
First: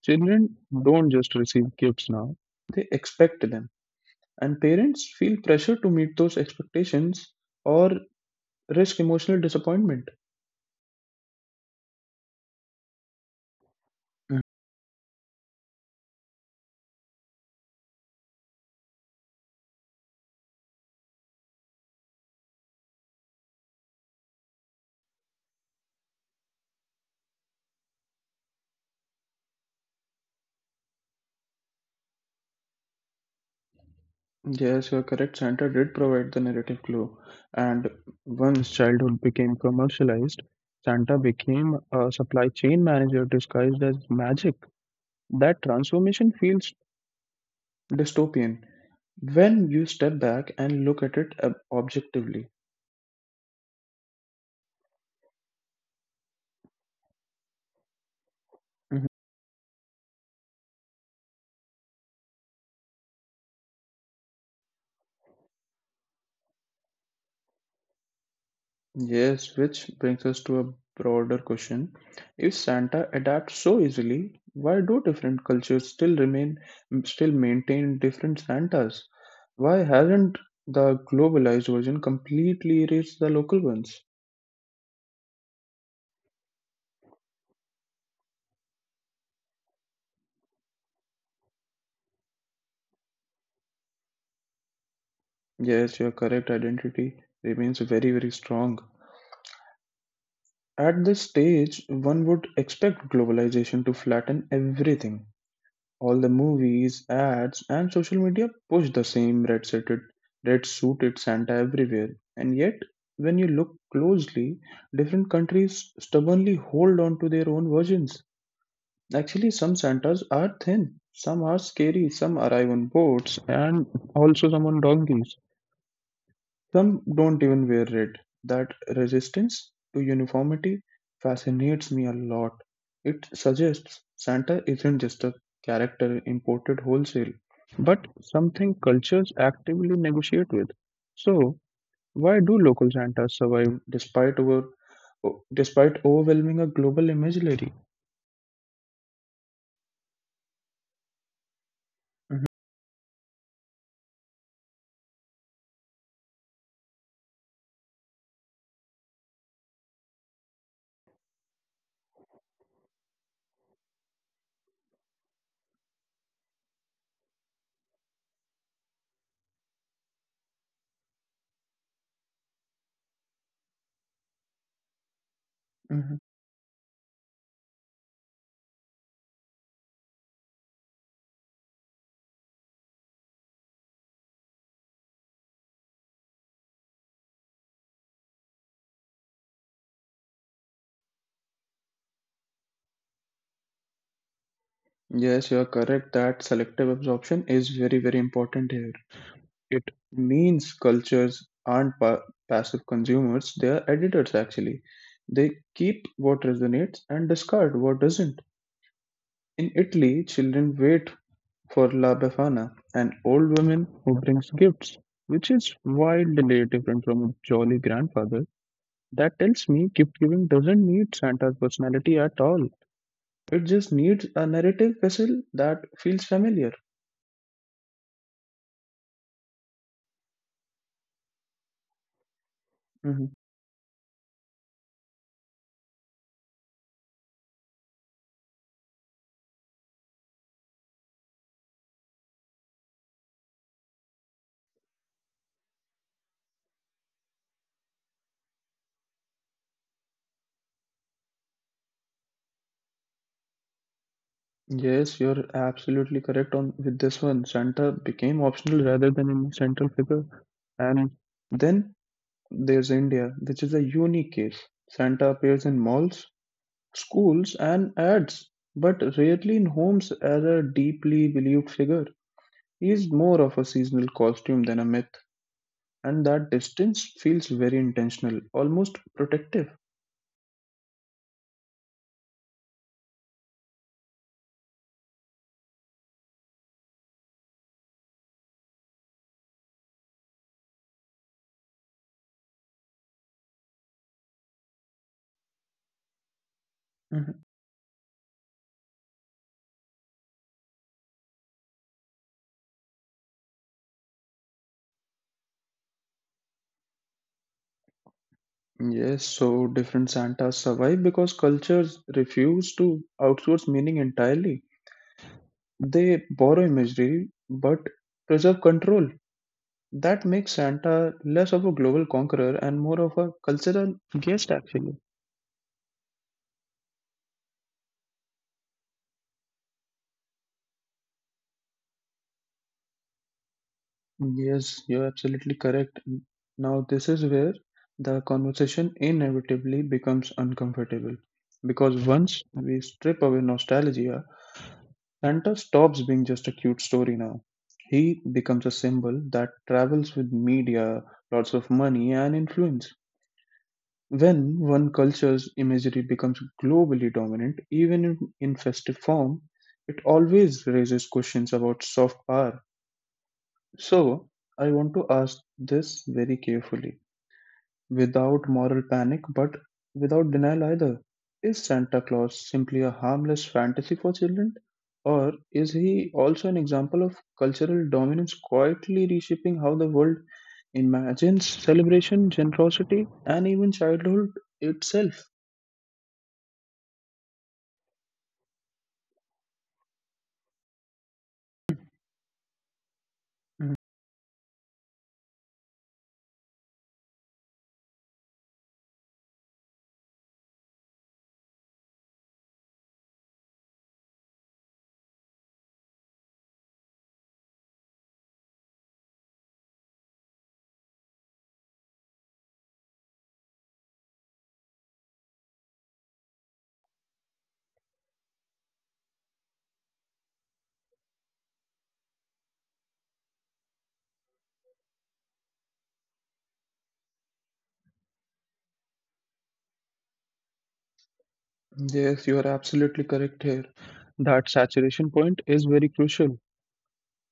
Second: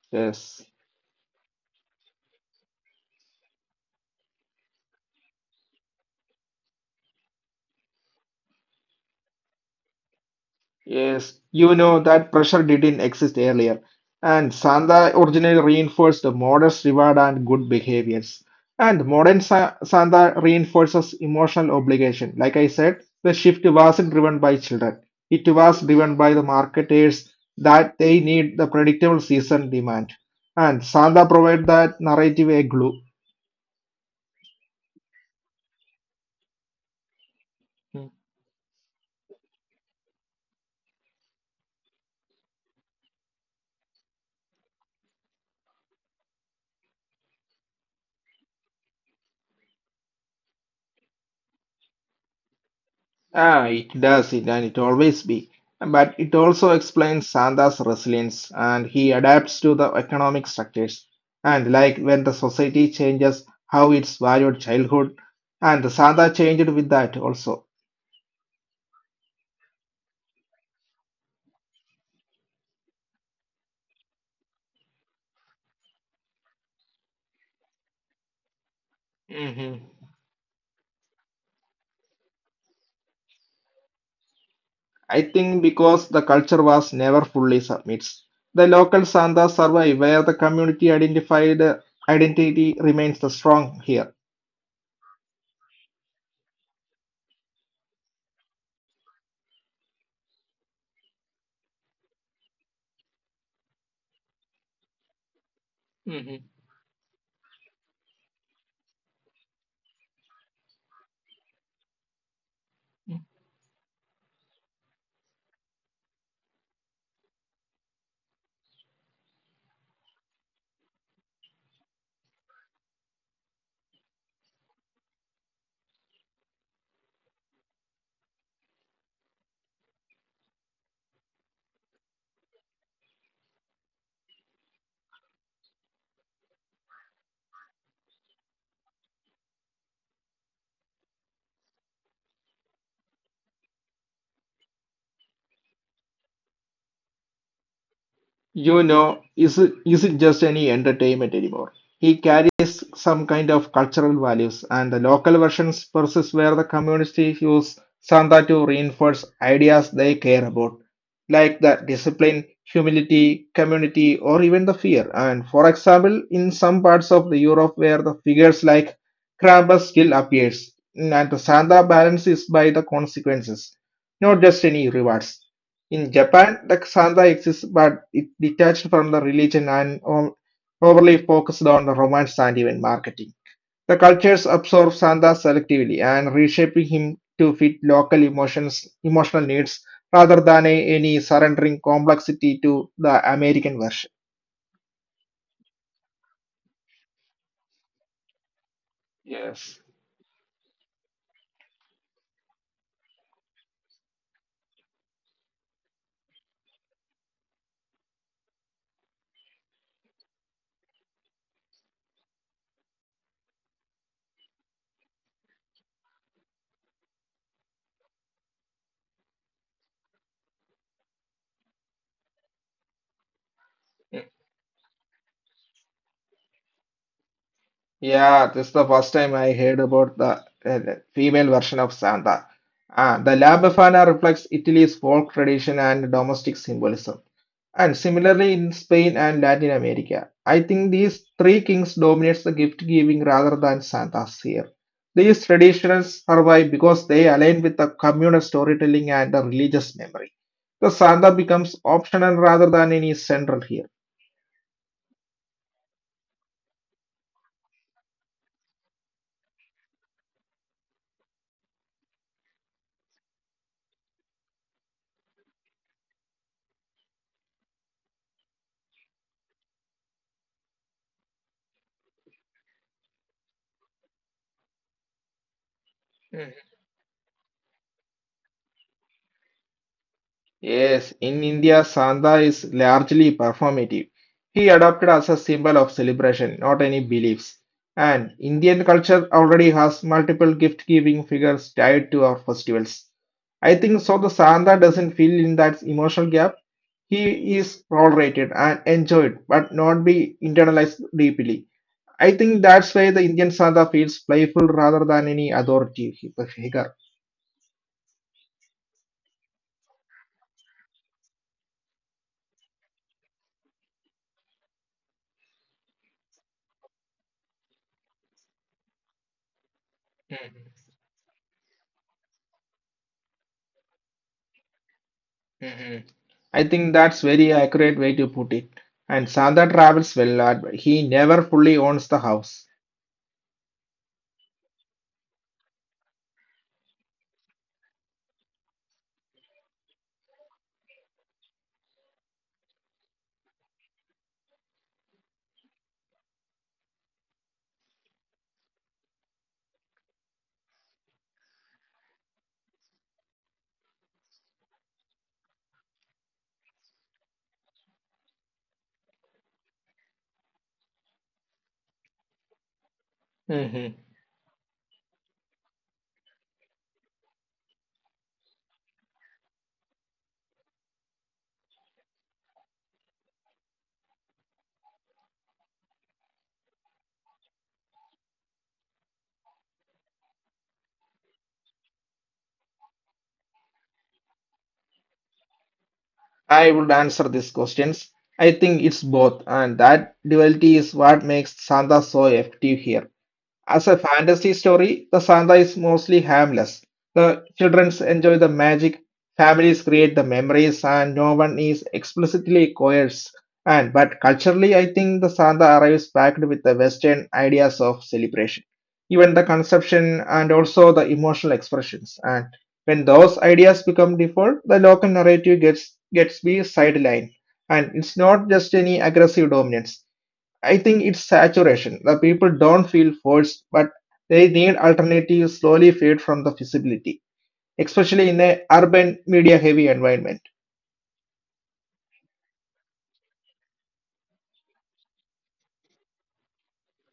Speaker 1: Children
Speaker 2: Yes.
Speaker 1: don't just receive gifts now, they expect them. And parents feel pressure to meet those expectations or risk emotional disappointment.
Speaker 2: Yes, you know that pressure didn't exist earlier,
Speaker 1: Mhm.
Speaker 2: and Sanda originally reinforced the modest reward and good behaviors. And modern Sanda reinforces emotional obligation. Like I said, the shift wasn't driven by children, it was driven by the marketers that they need the predictable season demand. And Sanda provided that narrative a glue.
Speaker 1: Yes, you're correct. Santa did provide the narrative clue, and once childhood became commercialized, Santa became a supply chain manager disguised as magic. That transformation feels dystopian when you step back and look at it objectively.
Speaker 2: Ah, it does it, and it always be. But it also explains Santa's resilience, and
Speaker 1: Mhm.
Speaker 2: he adapts to the economic structures. And like when the society changes, how it's valued childhood, and the Santa changed with that also.
Speaker 1: Yes, which brings us to a broader question. If Santa adapts so easily, why do different cultures still maintain different Santas?
Speaker 2: hmm
Speaker 1: Why hasn't the globalized version completely erased the local ones?
Speaker 2: I think because the culture was never fully submits. The local Santa survive where the community identified identity remains the strong here.
Speaker 1: Yes, your correct, identity remains very, very strong. At this stage, one would expect globalization to flatten everything. All the movies, ads, and social media push the same red suited Santa everywhere. And yet, when you look closely, different countries stubbornly hold on to their own versions. Actually, some Santas are thin, some are scary, some arrive on boats, and also some on donkeys. Some don't even wear red. That resistance to uniformity fascinates me a lot. It suggests Santa isn't just a character imported wholesale, but something cultures actively negotiate with. So, why do local Santas survive despite overwhelming a global imaginary?
Speaker 2: You know, is it isn't just any entertainment anymore. He
Speaker 1: Mhm.
Speaker 2: carries some kind of cultural values, and the local versions versus where the communities use Santa to reinforce ideas they care about, like the discipline, humility, community, or even the fear. And for example, in some parts of the Europe where the figures like Krampus still appears, and the Santa balance is by the consequences, not just any rewards. In
Speaker 1: Mhm.
Speaker 2: Japan, the Santa exists, but it detached from the religion and overly focused on the romance and even marketing. The cultures absorb Santa selectively and reshaping him to fit local emotional needs, rather than any surrendering complexity to the American version.
Speaker 1: Yes, you are correct, that selective absorption is very, very important here.
Speaker 2: Yes.
Speaker 1: It means cultures aren't passive consumers, they are editors actually. They keep what resonates and discard what doesn't. In Italy, children wait for La Befana, an old woman who brings gifts, which is wildly different from a jolly grandfather. That tells me gift giving doesn't need Santa's personality at all. It just needs a narrative vessel that feels familiar.
Speaker 2: Yeah, this is the first time I heard about the female version of Santa. Ah,
Speaker 1: Mm-hmm.
Speaker 2: the La Befana reflects Italy's folk tradition and domestic symbolism. And similarly in Spain and Latin America, I think these three kings dominates the gift giving rather than Santas here. These traditions survive because they align with the communal storytelling and the religious memory. The Santa becomes optional rather than any central here.
Speaker 1: Yes, you're absolutely correct on with this one. Santa became optional rather than a central figure. And then there's India, which is a unique case. Santa appears in malls, schools, and ads, but rarely in homes as a deeply believed figure. He is more of a seasonal costume than a myth, and that distance feels very intentional, almost protective.
Speaker 2: Yes, in India, Sanda is largely performative. He adopted as a symbol of celebration, not any beliefs. And Indian culture already has multiple gift-giving figures tied to our festivals. I think so. The Santa doesn't fill in that emotional gap.
Speaker 1: Mhm.
Speaker 2: He is tolerated and enjoyed, but not be internalized deeply. I think that's why the Indian Santa feels playful rather than any authority figure.
Speaker 1: Yes, so different Santas survive because cultures refuse to outsource meaning entirely. They borrow imagery but preserve control. That makes Santa less of a global conqueror and more of a cultural guest, actually.
Speaker 2: Mhm. I think that's very accurate way to put it. And Santa travels well, but he never fully owns the house.
Speaker 1: Yes, you're absolutely correct. Now, this is where the conversation inevitably becomes uncomfortable because once we strip away nostalgia, Santa stops being just a cute story now. He becomes a symbol that travels with media, lots of money, and influence. When one culture's imagery becomes globally dominant, even in festive form, it always raises questions about soft power.
Speaker 2: Mhm.
Speaker 1: So, I want to ask this very carefully, without moral panic, but without denial either. Is Santa Claus simply a harmless fantasy for children? Or is he also an example of cultural dominance quietly reshaping how the world imagines celebration, generosity, and even childhood itself?
Speaker 2: I would answer these questions. I think it's both, and that duality is what makes Santa so effective here. As a fantasy story, the Santa is mostly harmless. The children enjoy the magic, families create the memories, and no one is explicitly coerced. And but culturally, I think the Santa arrives packed with the Western ideas of celebration, even the conception and also the emotional expressions. And when those ideas become default, the local narrative gets be sidelined, and it's not just any aggressive dominance. I think it's saturation. The people don't feel forced, but they need alternatives slowly fade from the visibility, especially in an urban media heavy environment.
Speaker 1: Yes, you are absolutely correct here. That saturation point is very crucial.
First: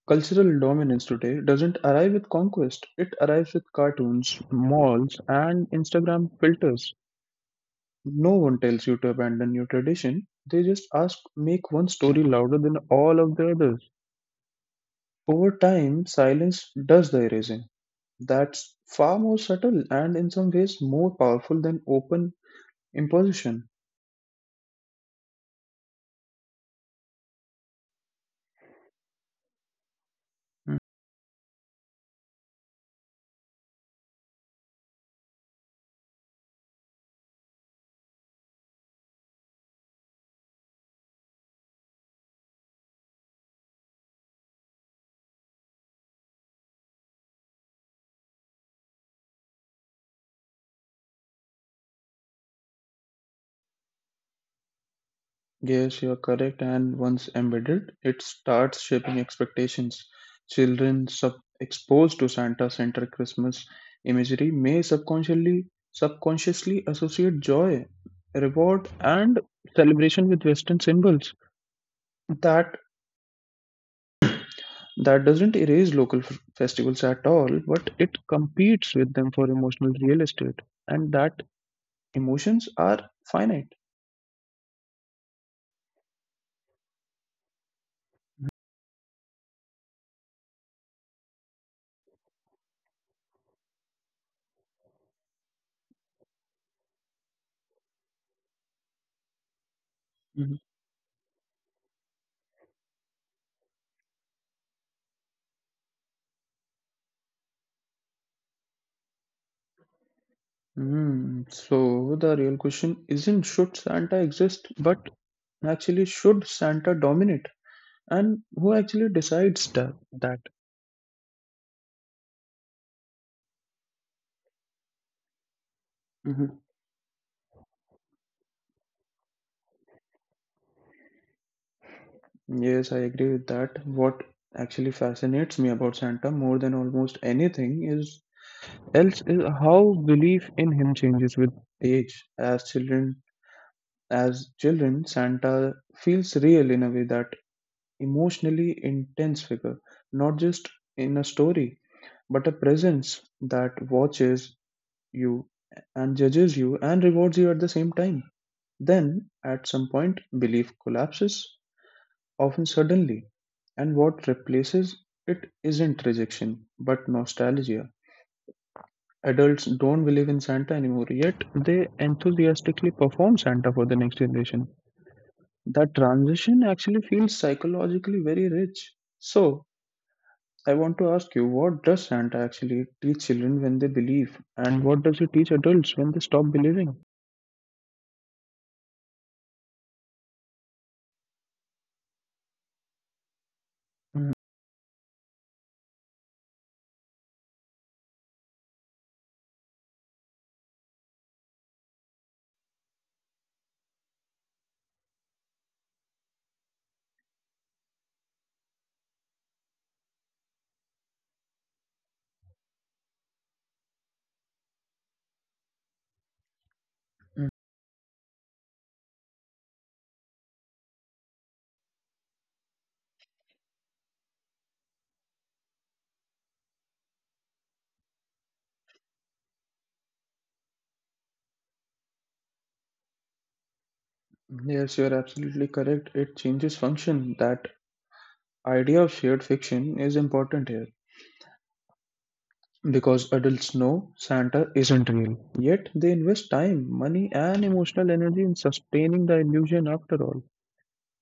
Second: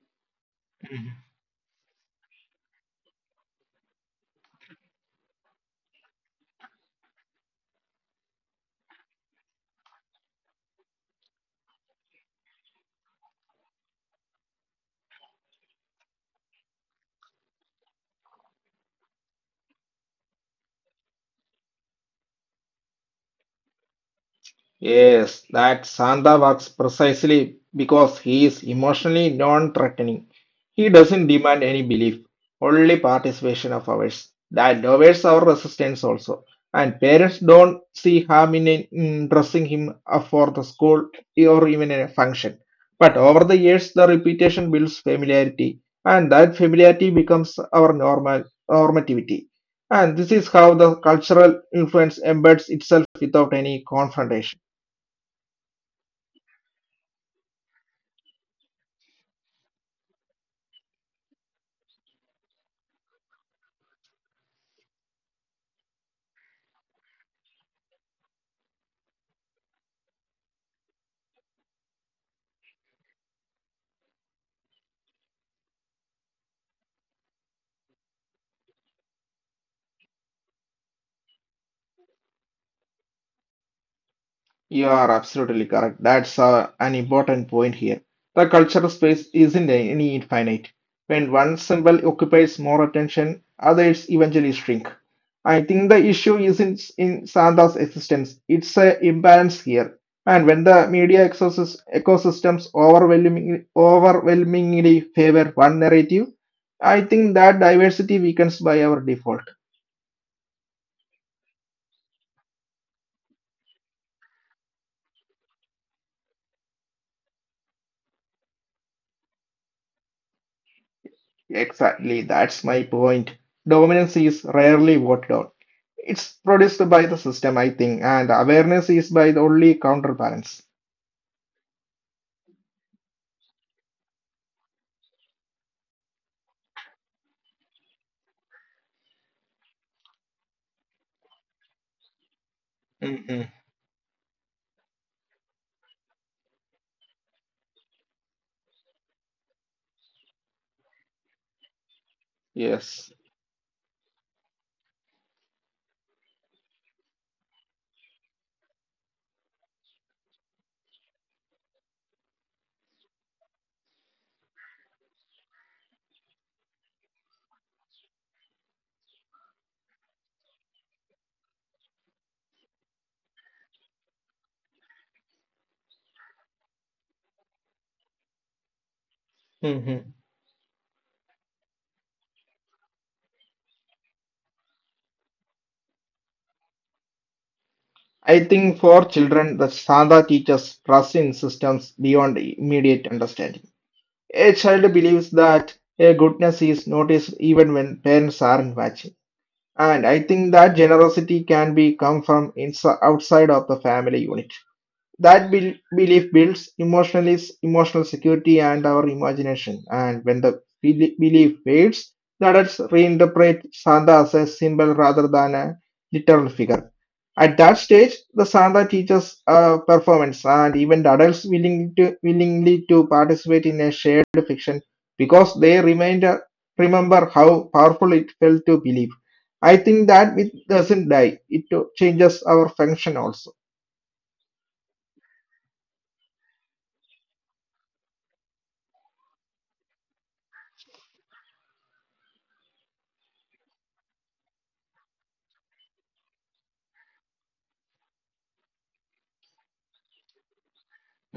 Speaker 1: Cultural dominance today doesn't arrive with conquest, it arrives with cartoons, malls, and Instagram filters. No one tells you to abandon your tradition, they just ask, make one story louder than all of the others. Over time, silence does the erasing. That's far more subtle and, in some ways, more powerful than open imposition.
Speaker 2: Yes, that Santa works precisely because he is emotionally non-threatening. He doesn't demand any belief, only participation of ours. That lowers our resistance also. And parents don't see harm in dressing him up for the school or even a function. But over the years, the repetition builds familiarity, and that familiarity becomes our normal normativity. And this is how the cultural influence embeds itself without any confrontation.
Speaker 1: Yes, you are correct. And once embedded, it starts shaping expectations. Children exposed to Santa-centered Christmas imagery may subconsciously associate joy, reward, and celebration with Western symbols. That that doesn't erase local festivals at all, but it competes with them for emotional real estate, and that emotions are finite.
Speaker 2: You are absolutely correct. That's an important point here. The cultural space isn't any infinite. When one symbol occupies more attention, others eventually shrink. I think the issue isn't in Santa's existence. It's an imbalance here. And when the media ecosystems overwhelmingly favor one narrative, I think that diversity weakens by our default.
Speaker 1: Hmm. So the real question isn't should Santa exist, but actually should Santa dominate? And who actually decides that?
Speaker 2: Exactly, that's my point. Dominance is rarely voted on. It's
Speaker 1: Hmm
Speaker 2: produced by the system, I think, and awareness is by the only counterbalance.
Speaker 1: Yes, I agree with that. What actually fascinates me about Santa more than almost anything is else is how belief in him changes with age. As children,
Speaker 2: hmm
Speaker 1: as children, Santa feels real in a way that emotionally intense figure, not just in a story, but a
Speaker 2: Yes.
Speaker 1: presence that watches you and judges you and rewards you at the same time. Then, at some point, belief collapses, often suddenly, and what replaces it isn't rejection, but nostalgia. Adults don't believe in Santa anymore, yet they enthusiastically perform Santa for the next generation. That transition actually feels psychologically very rich. So,
Speaker 2: hmm
Speaker 1: I want to ask you, what does Santa actually teach children when they believe, and what does it teach adults when they stop believing?
Speaker 2: I think for children, the Santa teaches trust in systems beyond immediate understanding.
Speaker 1: Mm,
Speaker 2: A child believes that a goodness is noticed even when parents aren't watching. And I think that generosity can be come from inside outside of the family unit. That belief builds emotional security and our imagination. And when the belief fades, the adults reinterpret Santa as a symbol rather than a literal figure.
Speaker 1: mm.
Speaker 2: At that stage, the Santa teaches performance, and even the adults willingly to participate in a shared fiction because they remember how powerful it felt to believe. I think that it doesn't die; it changes our function also.
Speaker 1: Yes, you're absolutely correct. It changes function. That idea of shared fiction is important here because adults know Santa isn't real. Yet they invest time, money, and emotional energy in sustaining the illusion after all.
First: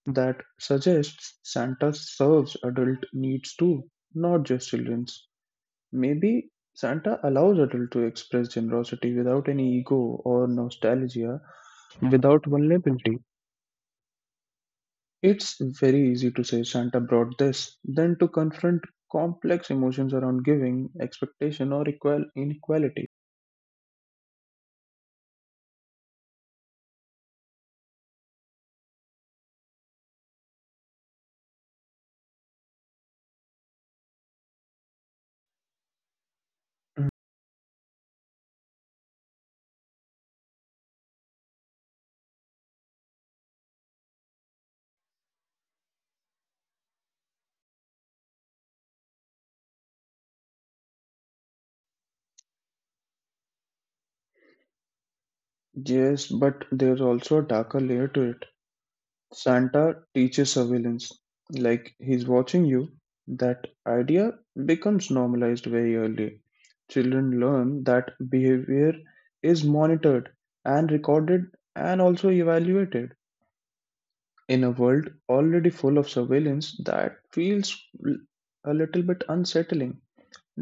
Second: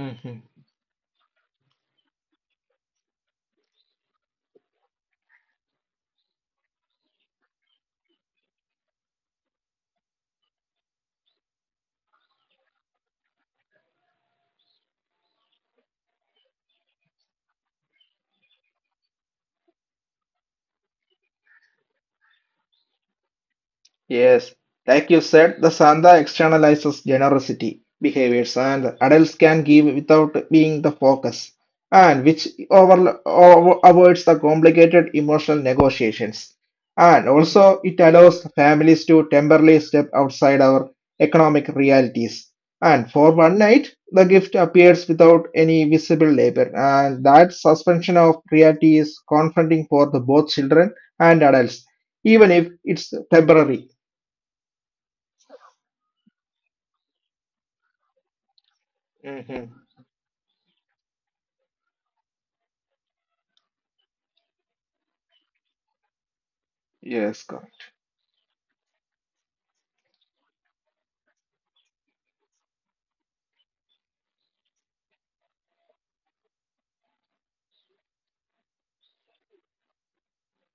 Speaker 1: That suggests Santa serves adult needs too, not just children's. Maybe Santa allows adults to express generosity without any ego or nostalgia, without vulnerability. It's very easy to say Santa brought this, than to confront complex emotions around giving, expectation, or equal inequality.
Speaker 2: Yes, like you said, the Santa externalizes generosity behaviors and adults can give without being the focus, and which avoids the complicated emotional negotiations. And also, it allows families to temporarily step outside our economic realities. And for one night, the gift appears without any visible labor, and that suspension of reality is confronting for the both children and adults even if it's temporary.
Speaker 1: Yes, but there's also a darker layer to it.
Speaker 2: hmm
Speaker 1: Santa teaches surveillance, like he's watching you. That idea becomes normalized very early.
Speaker 2: Yes,
Speaker 1: Children
Speaker 2: correct.
Speaker 1: learn that behavior is monitored and recorded and also evaluated. In a world already full of surveillance, that feels l- a little bit unsettling.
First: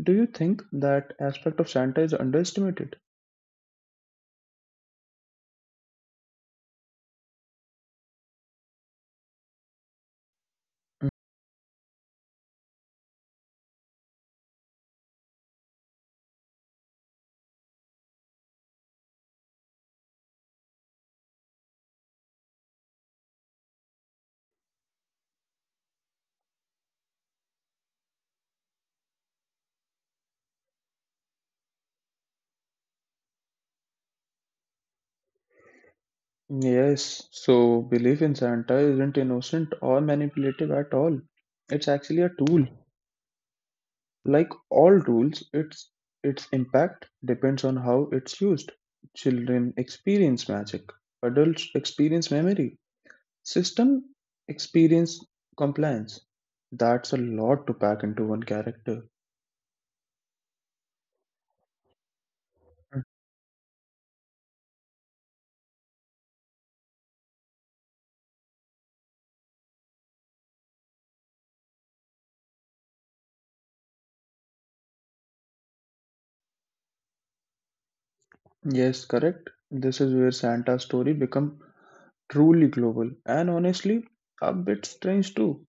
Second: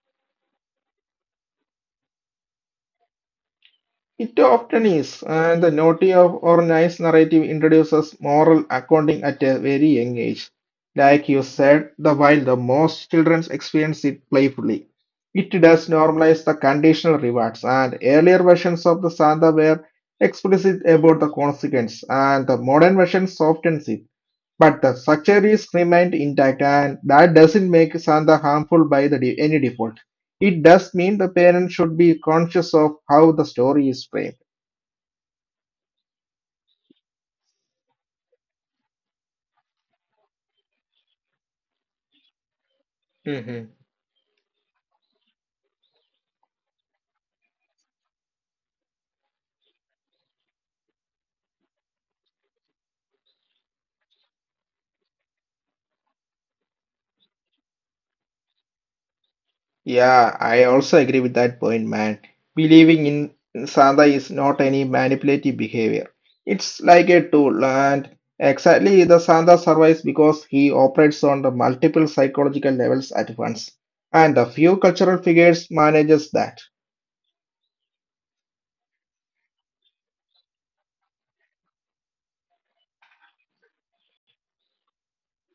Speaker 1: Do you think that aspect of Santa is underestimated?
Speaker 2: It often is, and the naughty of or nice narrative introduces moral accounting at a very young age. Like you said, the while the most children experience it playfully, it does normalize the conditional rewards, and earlier versions of the Santa were explicit about the consequence, and the modern versions soften it. But the structure is remained intact, and that doesn't make Santa harmful by any default. It does mean the parent should be conscious of how the story is framed.
Speaker 1: Mm. Yes, so belief in Santa isn't innocent or manipulative at all. It's actually a tool.
Speaker 2: Hmm.
Speaker 1: Like all rules, its impact depends on how it's used. Children experience magic, adults experience memory, system experience compliance. That's a lot to pack into one character.
Speaker 2: Yeah, I also agree with that point, man. Believing in Santa is not any manipulative behavior. It's like a tool, and exactly the Santa survives because he operates on the multiple psychological levels at once. And the few cultural figures manages that.
Speaker 1: Yes, correct. This is where Santa's story become truly global and honestly a bit strange too.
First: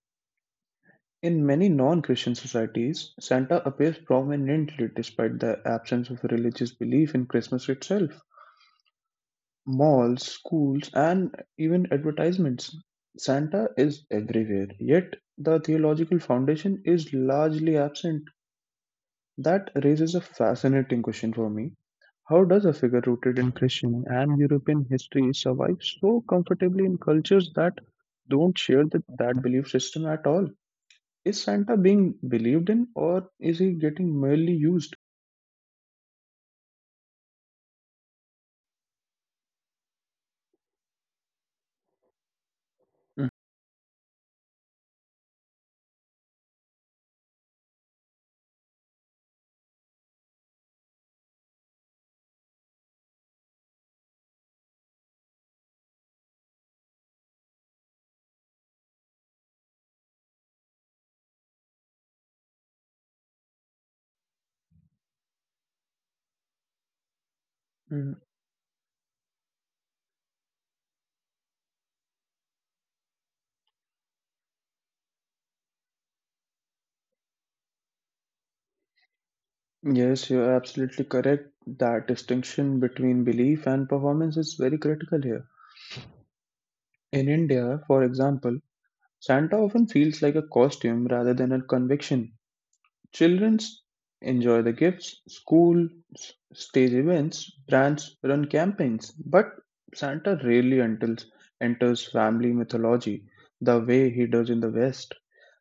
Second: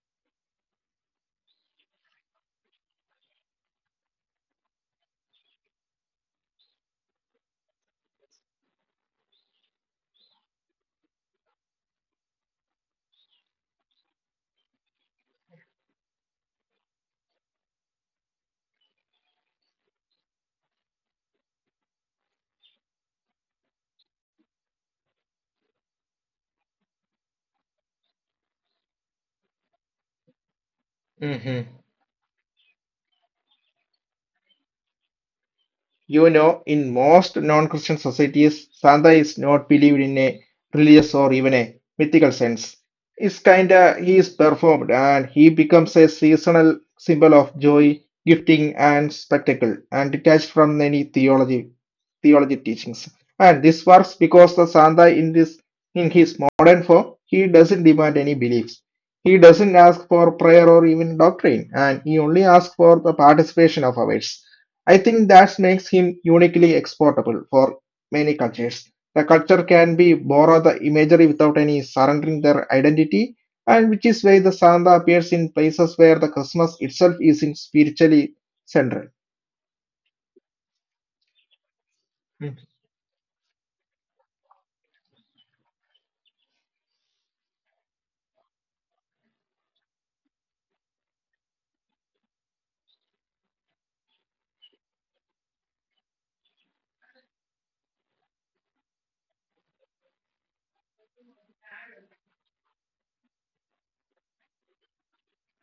Speaker 1: In many non-Christian societies, Santa appears prominently despite the absence of religious belief in Christmas itself. Malls, schools, and even advertisements. Santa is everywhere, yet the theological foundation is largely absent. That raises a fascinating question for me. How does a figure rooted in Christian and European history survive so comfortably in cultures that don't share that belief system at all? Is Santa being believed in or is he getting merely used?
Speaker 2: You know, in most non-Christian societies, Santa is not believed in a religious or even a mythical sense. It's kinda he is performed and he becomes a seasonal symbol of joy, gifting and spectacle, and detached from any theology teachings. And this works because the Santa in his modern form, he doesn't demand any beliefs. He doesn't ask for prayer or even doctrine, and he only asks for the participation of others. I think that makes him uniquely exportable for
Speaker 1: Mhm.
Speaker 2: many cultures. The culture can be borrow the imagery without any surrendering their identity, and which is why the Santa appears in places where the Christmas itself isn't spiritually central.
Speaker 1: Yes, you're absolutely correct. That
Speaker 2: Mm.
Speaker 1: distinction between belief and performance is very critical here. In India, for example, Santa often feels like a costume rather than a conviction. Children enjoy the gifts, schools stage events, brands run campaigns, but Santa rarely enters family mythology the way he does in the West.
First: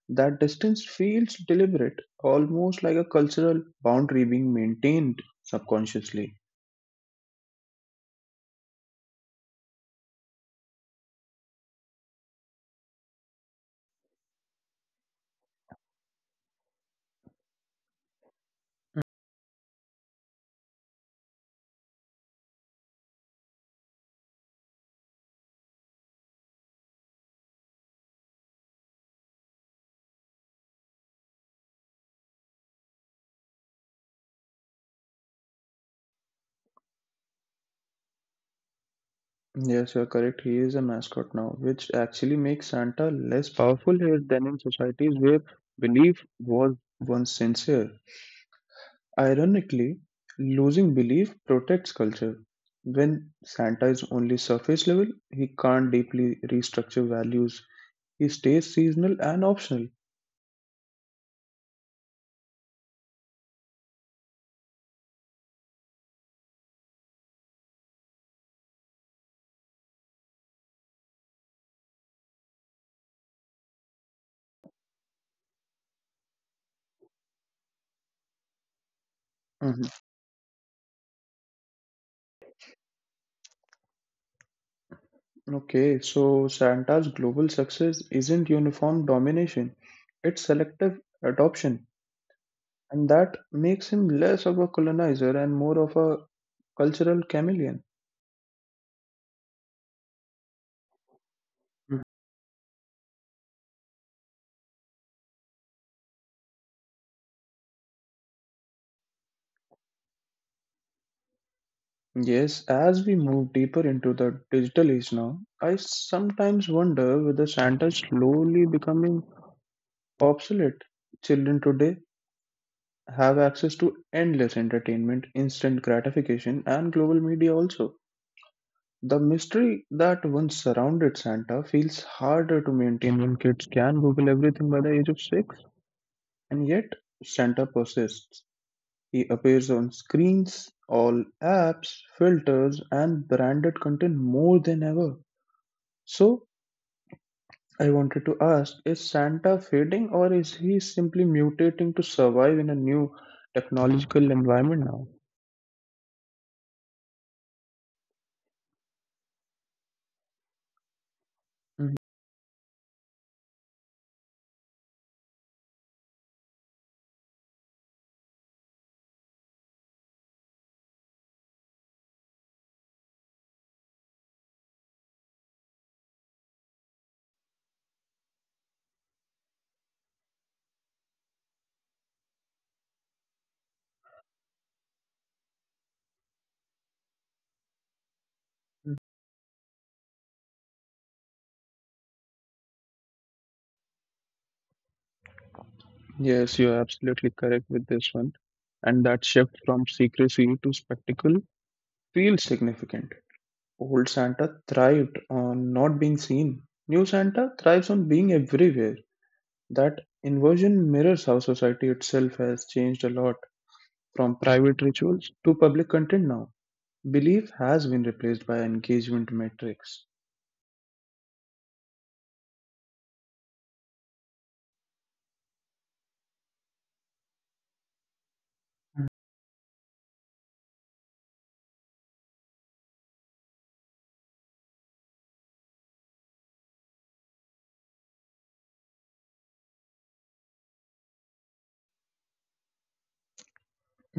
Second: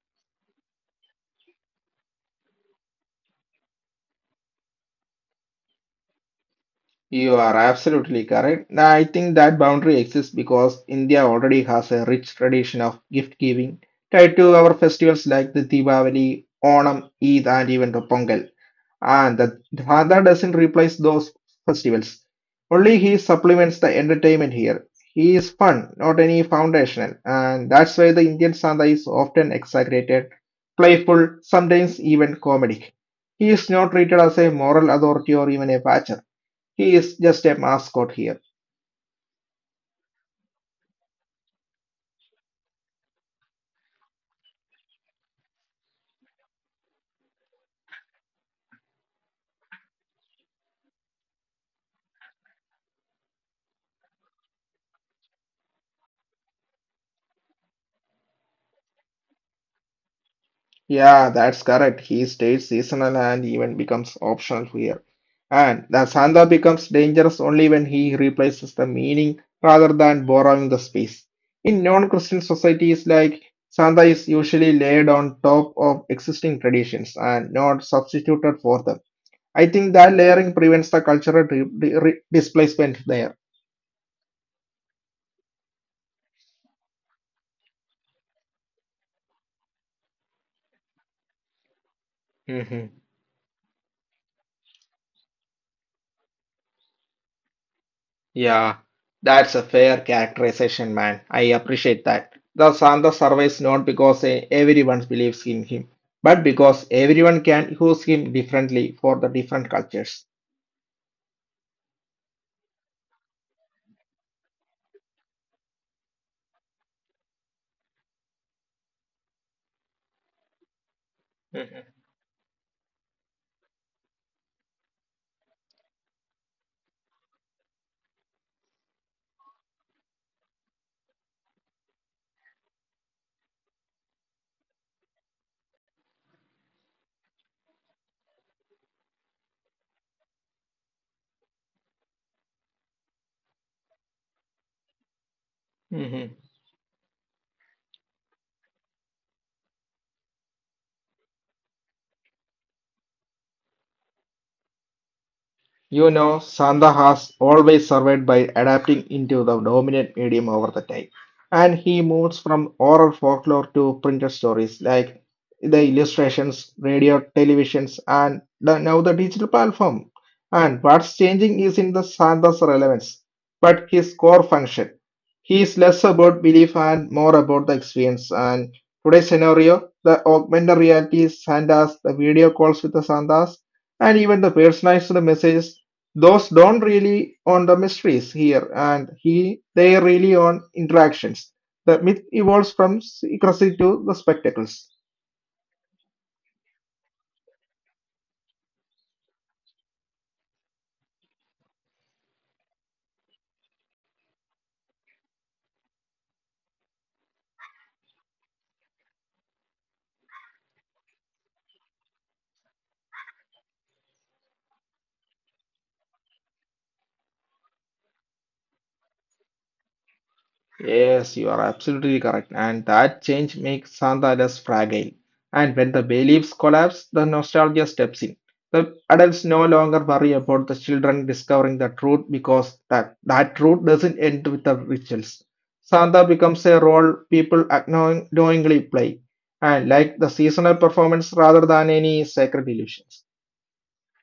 Speaker 1: That distance feels deliberate, almost like a cultural boundary being maintained subconsciously.
Speaker 2: You are absolutely correct. Now, I think that boundary exists because India already has a rich tradition of gift giving tied to our festivals like the Diwali, Onam, Eid, and even the Pongal. And the Dada doesn't replace those festivals. Only he supplements the entertainment here. He is fun, not any foundational, and that's why the Indian Sandha is often exaggerated, playful, sometimes even comedic. He is not treated as a moral authority or even a watcher. He is just a mascot here.
Speaker 1: Yes, you're correct. He is a mascot now, which actually makes Santa less powerful here than in societies where belief was once sincere. Ironically, losing belief protects culture. When Santa is only surface level, he can't deeply restructure values. He stays seasonal and optional.
Speaker 2: Yeah, that's correct. He stays seasonal and even becomes optional here. And the Santa becomes dangerous only when he replaces the meaning rather than borrowing the space. In non-Christian societies, like Santa is usually laid on top of existing traditions and not substituted for them. I
Speaker 1: Mhm.
Speaker 2: think that layering prevents the cultural displacement there.
Speaker 1: Okay, so Santa's global success isn't uniform domination, it's selective adoption, and that makes him less of a colonizer and more of a cultural chameleon.
Speaker 2: Yeah, that's a fair characterization, man. I
Speaker 1: Mhm.
Speaker 2: appreciate that. The Santa survives not because everyone believes in him, but because everyone can use him differently for the different cultures.
Speaker 1: Yes, as we move deeper into the digital age now, I sometimes wonder whether Santa is slowly becoming obsolete. Children today
Speaker 2: Mhm.
Speaker 1: have access to endless entertainment, instant gratification, and global media also. The mystery that once surrounded Santa feels harder to maintain when kids can Google everything by the age of six, and yet Santa persists. He appears on screens, all apps, filters, and branded content more than ever.
Speaker 2: Mhm.
Speaker 1: So, I wanted to ask, is Santa fading or is he simply mutating to survive in a new technological environment now?
Speaker 2: You know, Sanda has always survived by adapting into the dominant medium over the time. And
Speaker 1: Mhm.
Speaker 2: he moves from oral folklore to printed stories like the illustrations, radio, televisions, and now the digital platform. And what's changing is in the Sanda's relevance, but his core function. He is less about belief and more about the experience. And today's scenario, the augmented reality, Sandas, the video calls with the Sandas, and even the personalized messages those don't really on the mysteries here and he they really on interactions. The myth evolves from secrecy to the spectacles.
Speaker 1: Yes, you're absolutely correct with this one. And that shift from secrecy to spectacle feels significant. Old Santa thrived on not being seen, new Santa thrives on being everywhere. That inversion mirrors how society itself has changed a lot, from private rituals to public content now. Belief has been replaced by engagement metrics.
Speaker 2: Yes, you are absolutely correct. And that change makes Santa less fragile. And when the beliefs collapse, the nostalgia steps in. The adults no longer worry about the children discovering the truth because that truth doesn't end with the rituals. Santa becomes a role people knowingly play, and like the seasonal performance rather than any sacred illusions.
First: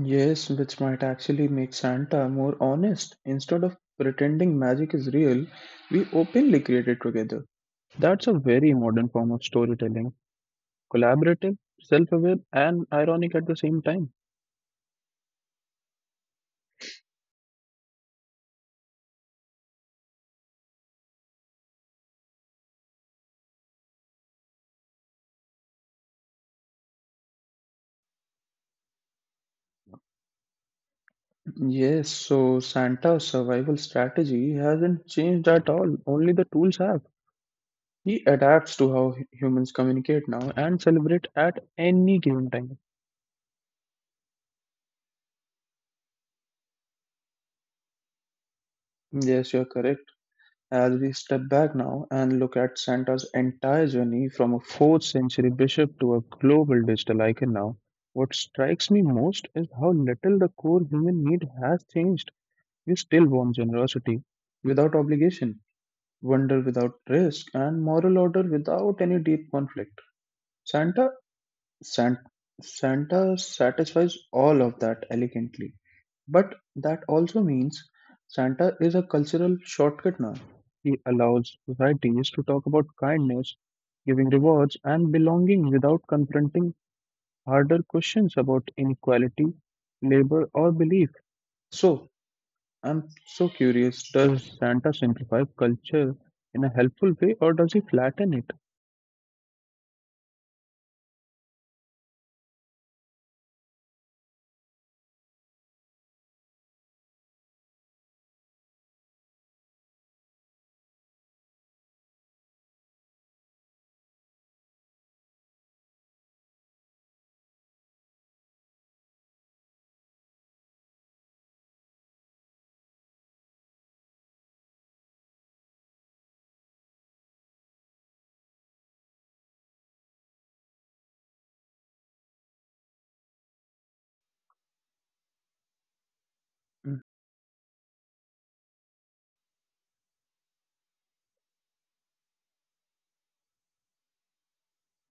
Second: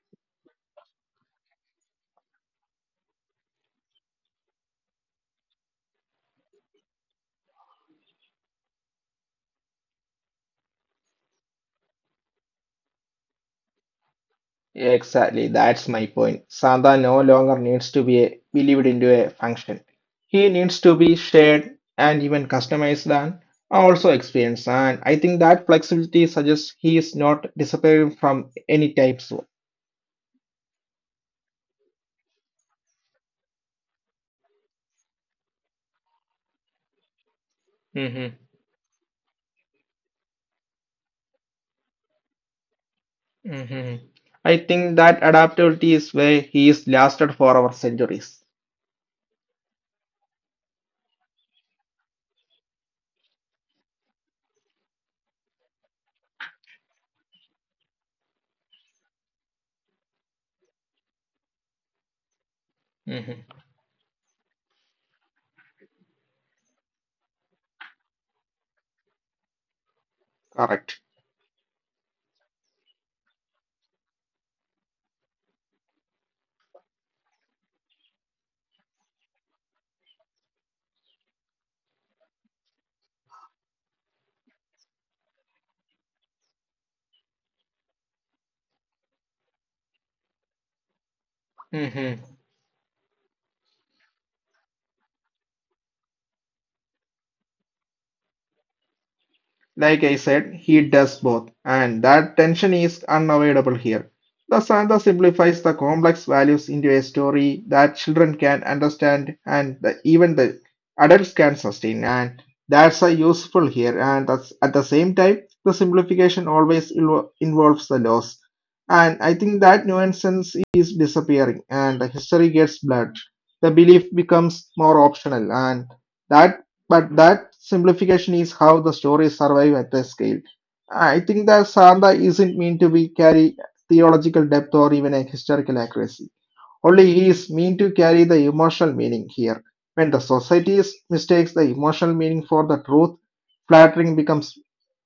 Speaker 1: Yes, which might actually make Santa more honest. Instead of pretending magic is real, we openly create it together. That's a very modern form of storytelling. Collaborative, self aware, and ironic at the same time.
Speaker 2: Exactly, that's my point. Santa no longer needs to be believed into a function. He needs to be shared and even customized and also experienced. And I think that flexibility suggests he is not disappearing from any type soon.
Speaker 1: Yes, so Santa's survival strategy hasn't changed at all, only the tools have. He
Speaker 2: Mm-hmm.
Speaker 1: adapts to how humans communicate now and celebrate at any given time.
Speaker 2: Mm-hmm. I think that adaptability is where he is lasted for our centuries.
Speaker 1: Yes, you're correct. As we step back now and look at Santa's entire journey from a 4th century bishop to a global digital icon now, what strikes me most is how little the core human need has changed. We still want
Speaker 2: Mm-hmm.
Speaker 1: generosity without obligation, wonder without risk, and moral order without any deep conflict. Santa,
Speaker 2: Correct.
Speaker 1: San, Santa satisfies all of that elegantly. But that also means Santa is a cultural shortcut now. He allows societies to talk about kindness, giving rewards, and belonging without confronting harder questions about inequality, labor, or belief. So,
Speaker 2: Mhm.
Speaker 1: I'm so curious, does Santa simplify culture in a helpful way or does he flatten it?
Speaker 2: Like I said, he does both, and that tension is unavoidable here. The Santa simplifies the complex values into a story that children can understand and even the adults can sustain, and that's a useful here. And that's, at the same time, the simplification always involves the loss, and I think that nuisance is disappearing, and the history gets blurred. The belief becomes more optional, and that but that simplification is how the stories survive at the scale. I think that Santa isn't meant to be carry theological depth or even a historical accuracy. Only he is meant to carry the emotional meaning here. When mistakes the emotional meaning for the truth, flattering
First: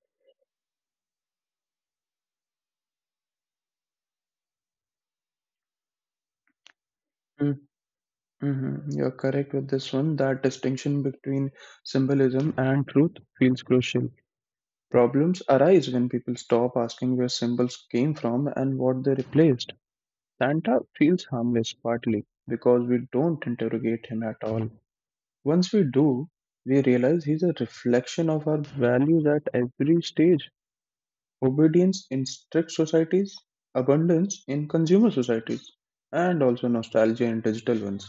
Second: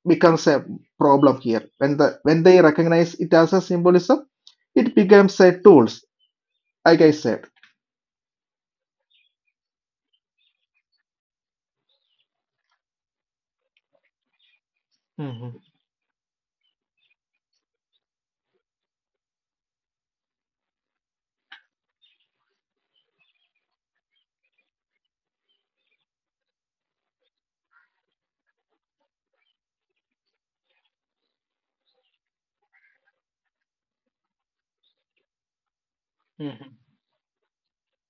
Speaker 2: becomes a problem here. When they recognize it as a symbolism, it becomes a tools, like I said.
Speaker 1: Mhm, mhm. You're correct with this one. That distinction between symbolism and truth feels crucial. Problems
Speaker 2: Mhm.
Speaker 1: arise when people stop asking where symbols came from and what they replaced. Santa feels harmless partly because we don't interrogate him at all. Once we do, we realize he's a reflection of our values at every stage: obedience in strict societies, abundance in consumer societies, and also nostalgia in digital ones.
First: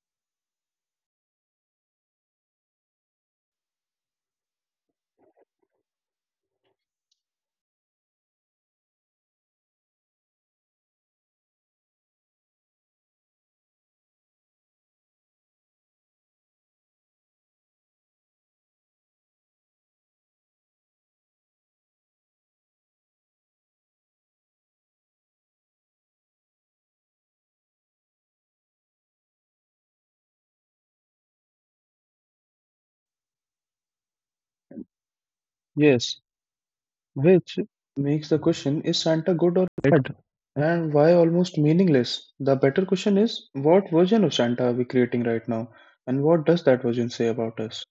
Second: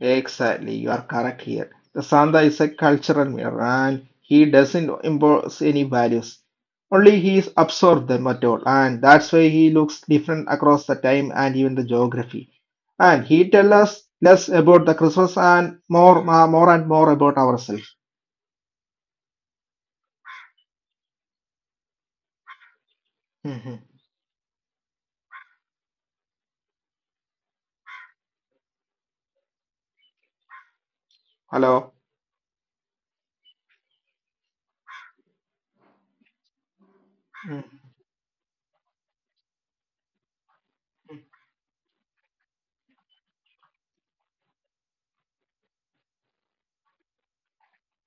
Speaker 2: Exactly, you are correct here. The Santa is a cultural mirror and he doesn't impose any values. Only he is absorbed them at all, and that's why he looks different across the time and even the geography. And he tells us less about the Christmas and more, more and more about ourselves. Mhm. Hello.
Speaker 1: Yes. Which
Speaker 2: Mhm.
Speaker 1: makes the question, is Santa good or bad? And why, almost meaningless? The better question is, what version of Santa are we creating right now? And what does that version say about us?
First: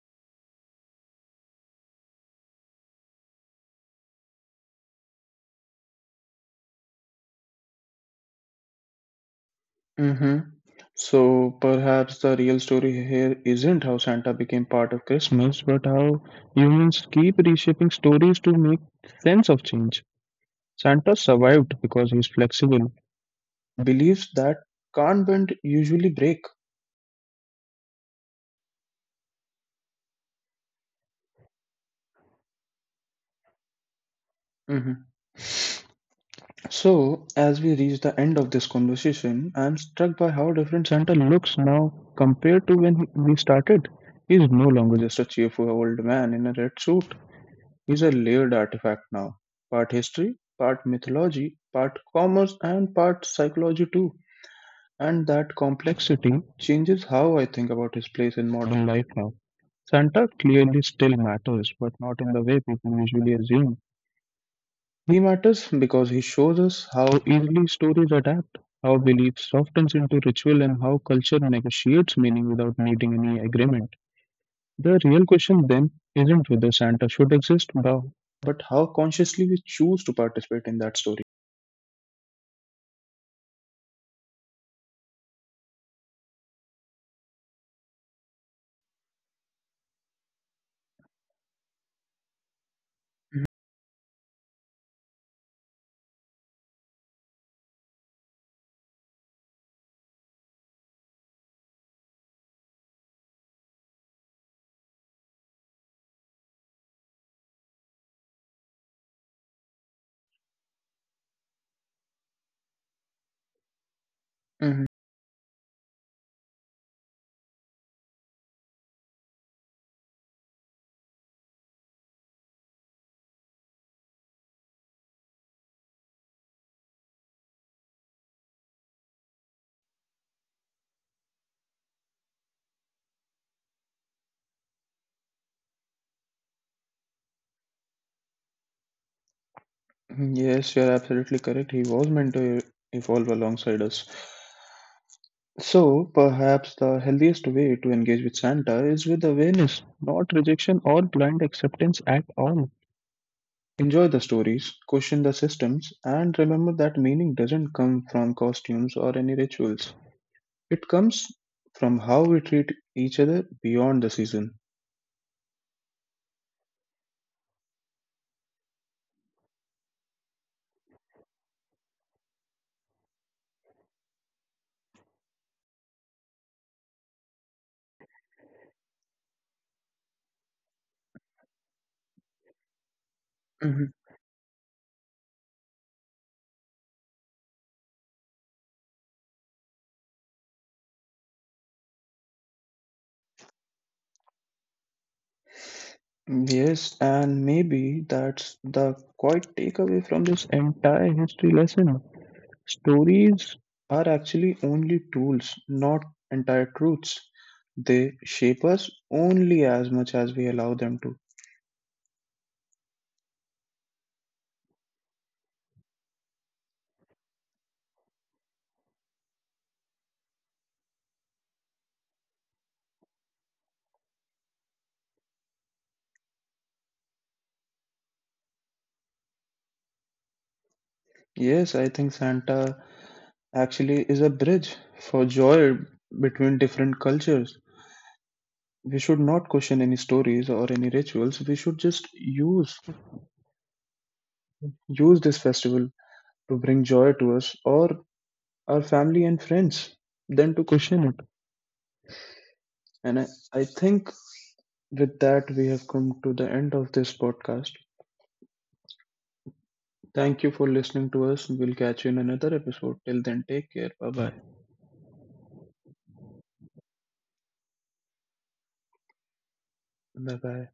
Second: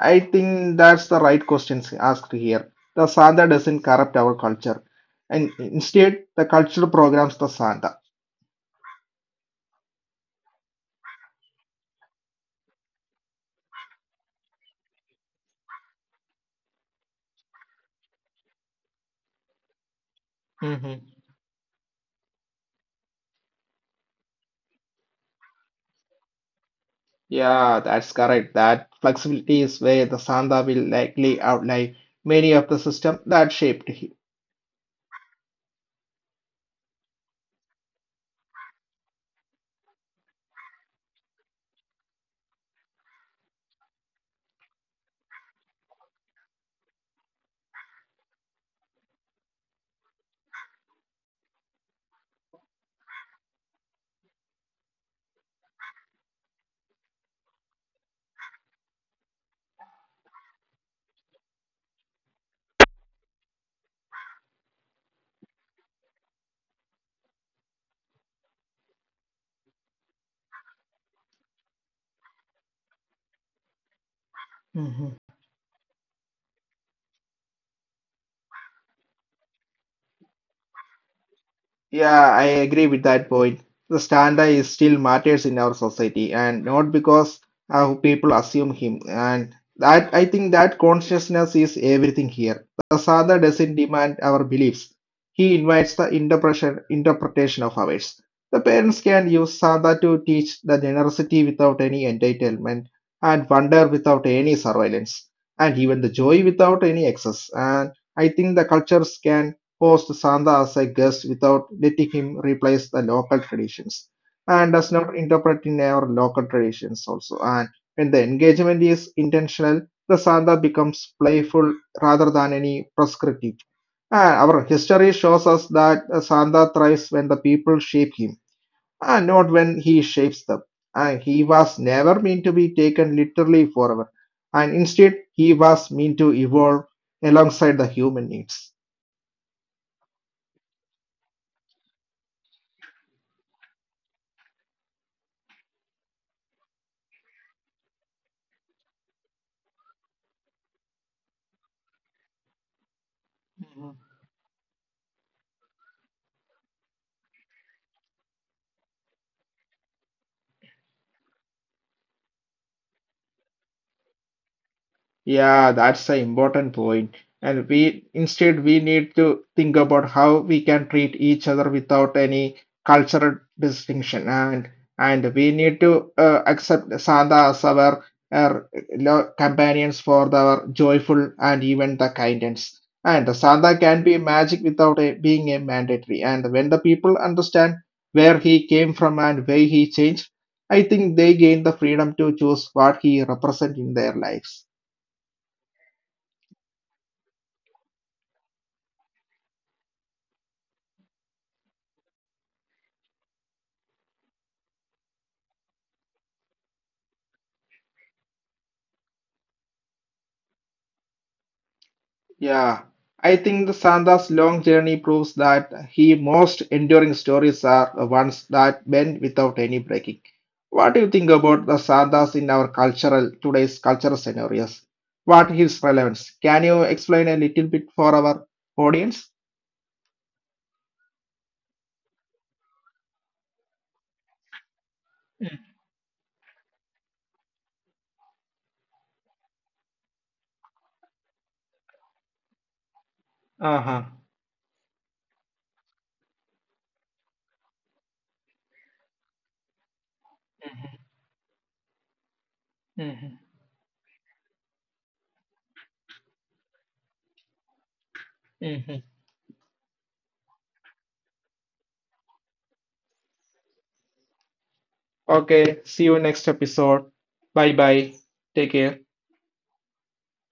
Speaker 2: I think that's the right questions asked here. The Santa doesn't corrupt our culture, and instead, the culture programs the Santa.
Speaker 1: Hmm. So perhaps the real story here isn't how Santa became part of Christmas, but how humans keep reshaping stories to make sense of change. Santa survived because he's flexible, believes that can't bend usually break.
Speaker 2: Yeah, that's correct. That flexibility is where the Sanda will likely outlie many of the systems that shaped him.
Speaker 1: Hmm. So, as we reach the end of this conversation, I'm struck by how different Santa looks now compared to when we started. He's no longer just a cheerful old man in a red suit. He's a layered artifact now. Part history, part mythology, part commerce, and part psychology too. And that complexity changes how I think about his place in modern life now. Santa clearly still matters, but not in the way people usually assume. He matters because he shows us how easily stories adapt, how belief softens into ritual, and how culture negotiates meaning without needing any agreement. The
Speaker 2: Mhm.
Speaker 1: real question then isn't whether Santa should exist, but how consciously we choose to participate in that story.
Speaker 2: Yeah, I agree with that point. The stanza is still matters in our society, and not because people assume him. And that I think that consciousness is everything here. The
Speaker 1: Mhm.
Speaker 2: sadha doesn't demand our beliefs; he invites the interpretation of ours. The parents can use sadha to teach the generosity without any entitlement, and wonder without any surveillance, and even the joy without any excess. And I think the cultures can hosts Santa as a guest without letting him replace the local traditions and does not interpret in our local traditions also. And when the engagement is intentional, the Santa becomes playful rather than any prescriptive. And our history shows us that Santa thrives when the people shape him and not when he shapes them. And he was never meant to be taken literally forever. And instead, he was meant to evolve alongside the human needs.
Speaker 1: Mhm. Yes, you're absolutely correct. He was meant to evolve alongside us. So, perhaps the healthiest way to engage with Santa is with awareness, not rejection or blind acceptance at all. Enjoy the stories, question the systems, and remember that meaning doesn't come from costumes or any rituals. It comes from how we treat each other beyond the season.
Speaker 2: Yeah, that's an important point. And we need to think about how we can treat each other without any cultural distinction. And we need to accept Santa as our companions for the joyful and even the kindness. And the
Speaker 1: Mhm.
Speaker 2: Santa can be magic without a, being a mandatory. And when the people understand where he came from and where he changed, I think they gain the freedom to choose what he represents in their lives.
Speaker 1: Yes, and maybe that's the quite takeaway from this entire history lesson. Stories are actually only tools, not entire truths. They shape us only as much as we allow them to.
Speaker 2: Yeah, I think the Santa's long journey proves that he most enduring stories are the ones that bend without any breaking. What do you think about the Santas in our cultural today's cultural scenarios? What is relevance? Can you explain a little bit for our audience?
Speaker 1: Yes, I think Santa actually is a bridge for joy between different cultures. We should not question any stories or any rituals. We should just use
Speaker 2: Uh-huh.
Speaker 1: use this festival to bring joy to us or our family and friends than to question it. And I,
Speaker 2: Hmm.
Speaker 1: I think with that we have come to the end of this podcast.
Speaker 2: Hmm.
Speaker 1: Thank you for listening to us. We'll catch you in another episode. Till then, take care. Bye bye.
Speaker 2: Okay, see you next episode. Bye bye. Take care.
Speaker 1: Bye bye.